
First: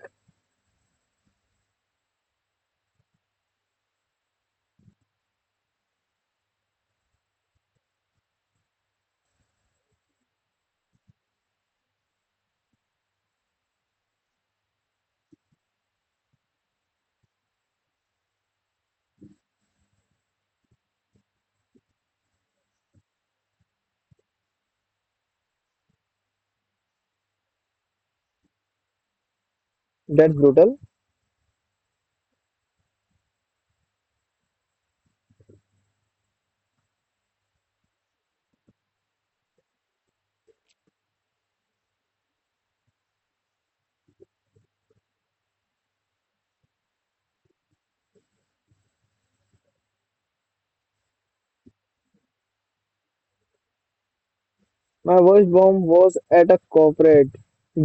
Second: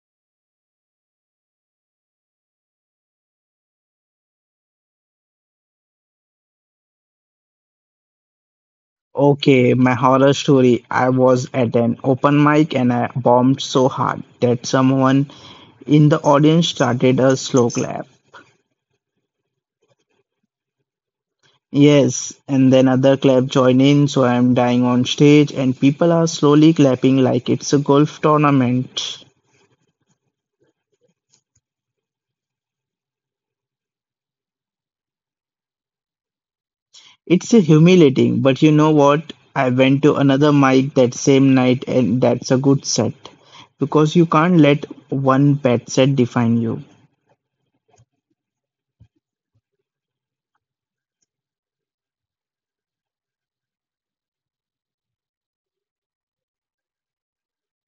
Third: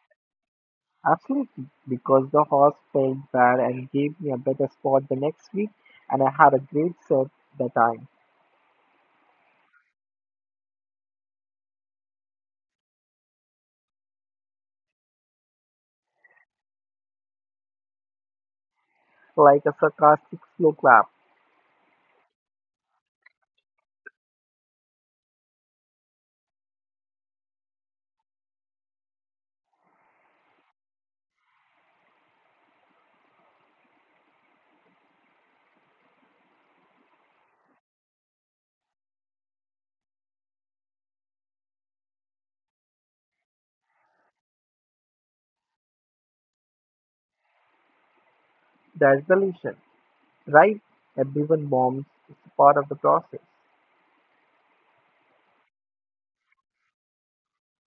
S2: Absolutely, because the horse felt bad and gave me a better spot the next week, and I had a great set the time,
S3: Okay, my horror story. I was at an open mic and I bombed so hard that someone in the audience started a slow clap.
S2: like a sarcastic slow clap.
S3: Yes, and then other clap join in, so I'm dying on stage, and people are slowly clapping like it's a golf tournament.
S1: That's brutal.
S3: It's a humiliating, but you know what? I went to another mic that same night, and that's a good set because you can't let one bad set define you.
S2: That's the lesson, right? Everyone bombs. It's part of the process.
S1: My worst bomb was at a corporate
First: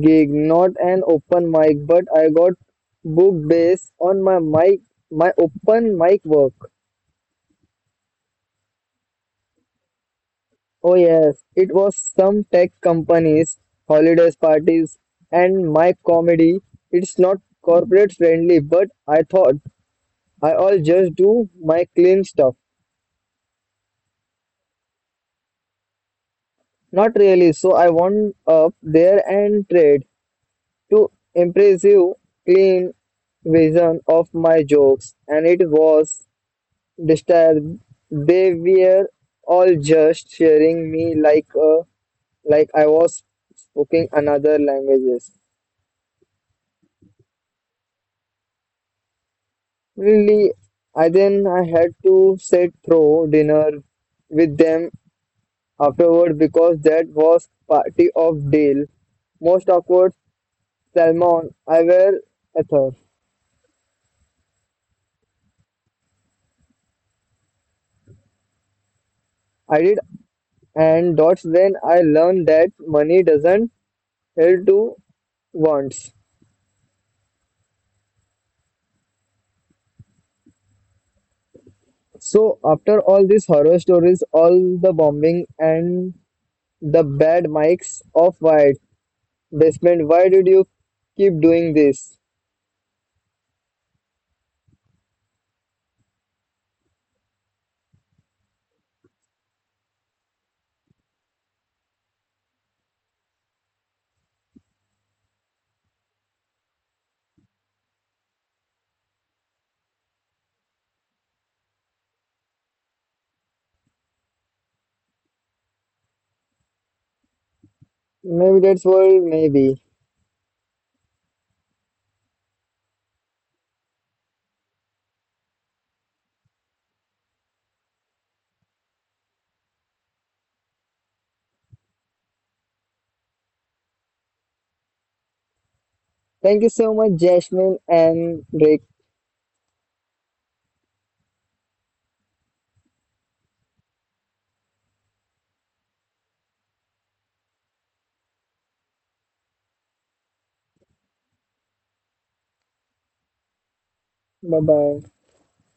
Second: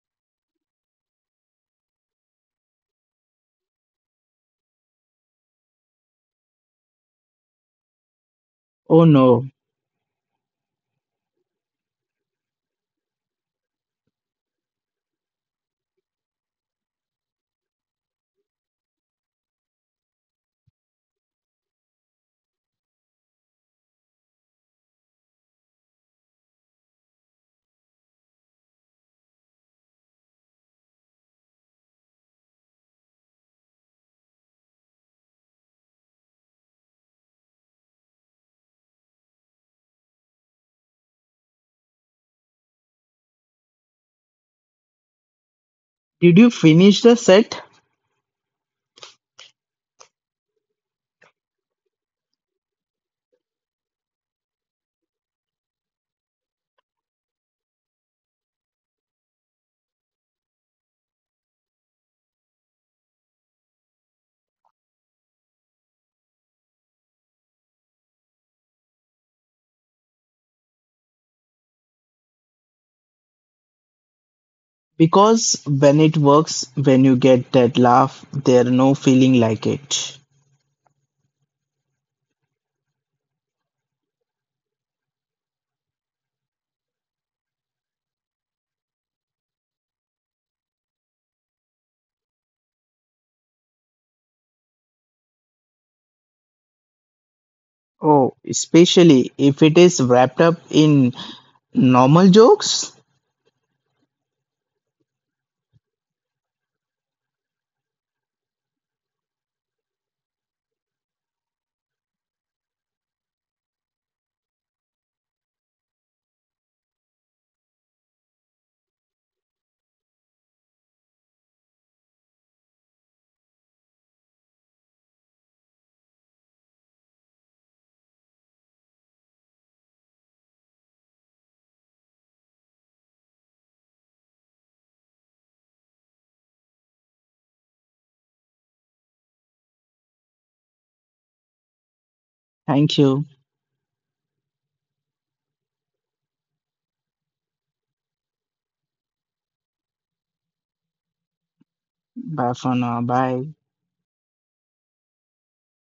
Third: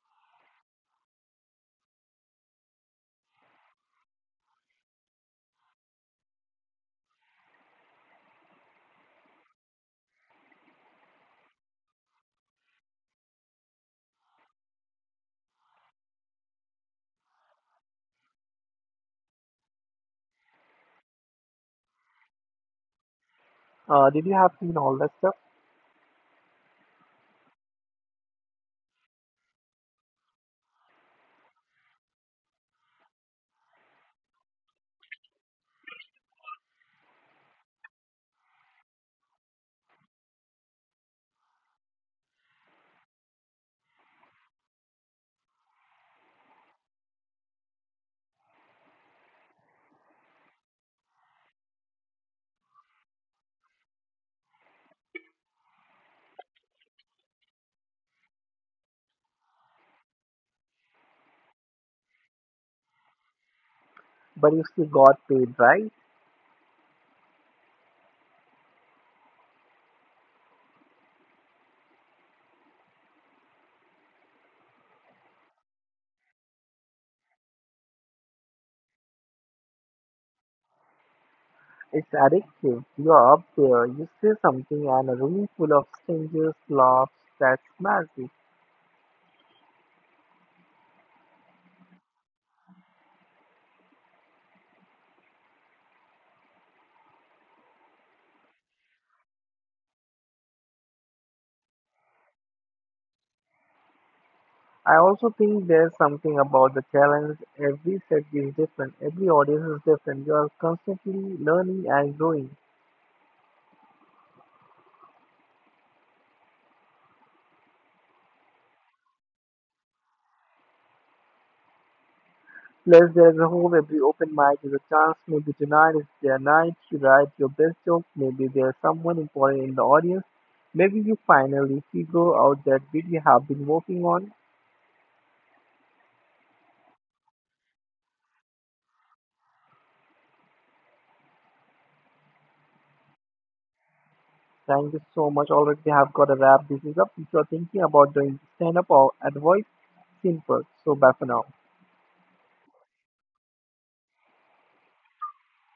S1: gig, not an open mic, but I got booked based on my mic, my open mic work.
S3: Oh no,
S1: Oh yes, it was some tech companies, holidays parties, and my comedy. It's not corporate friendly, but I thought I all just do my clean stuff.
S2: Did you have seen all that stuff?
S1: Not really. So I went up there and tried to impressive, clean vision of my jokes, and it was disturbed. They were all just sharing me like a, like I was speaking another languages.
S3: did you finish the set?
S1: Really, I then I had to sit through dinner with them afterward because that was party of deal. Most awkward Salmon, I were Ether.
S2: But you still got paid, right?
S1: I did and dots. When I learned that money doesn't Erdo
S3: Because when
S1: wants.
S3: it works, when you get that laugh, there's no feeling like it.
S2: It's
S1: So
S2: addictive.
S1: after all
S2: You're up
S1: these horror
S2: there. You
S1: stories,
S2: see
S1: all
S2: something,
S1: the
S2: and a room
S1: bombing
S2: full of
S1: and
S2: strangers
S1: the
S2: laughs.
S1: bad
S2: That's
S1: mics
S2: magic.
S1: of Wyatt, they spent, why did you keep doing this?
S3: Oh, especially if it is wrapped up in normal jokes.
S2: I also think there's something about the challenge. Every set is different, every audience is different. You are constantly learning and growing.
S1: Maybe that's why. Maybe.
S2: Plus, there's a hope every open mic is a chance. Maybe tonight is their night. You write your best joke. Maybe there's someone important in the audience. Maybe you finally figure out that bit you have been working on.
S1: Thank you so much, Jasmine and Rick.
S3: Thank you.
S2: Thank you so much. Already have got a wrap. This is up. If you're thinking about doing stand up or at voice, simple. So bye for now.
S3: Bye for now. Bye.
S1: Bye bye.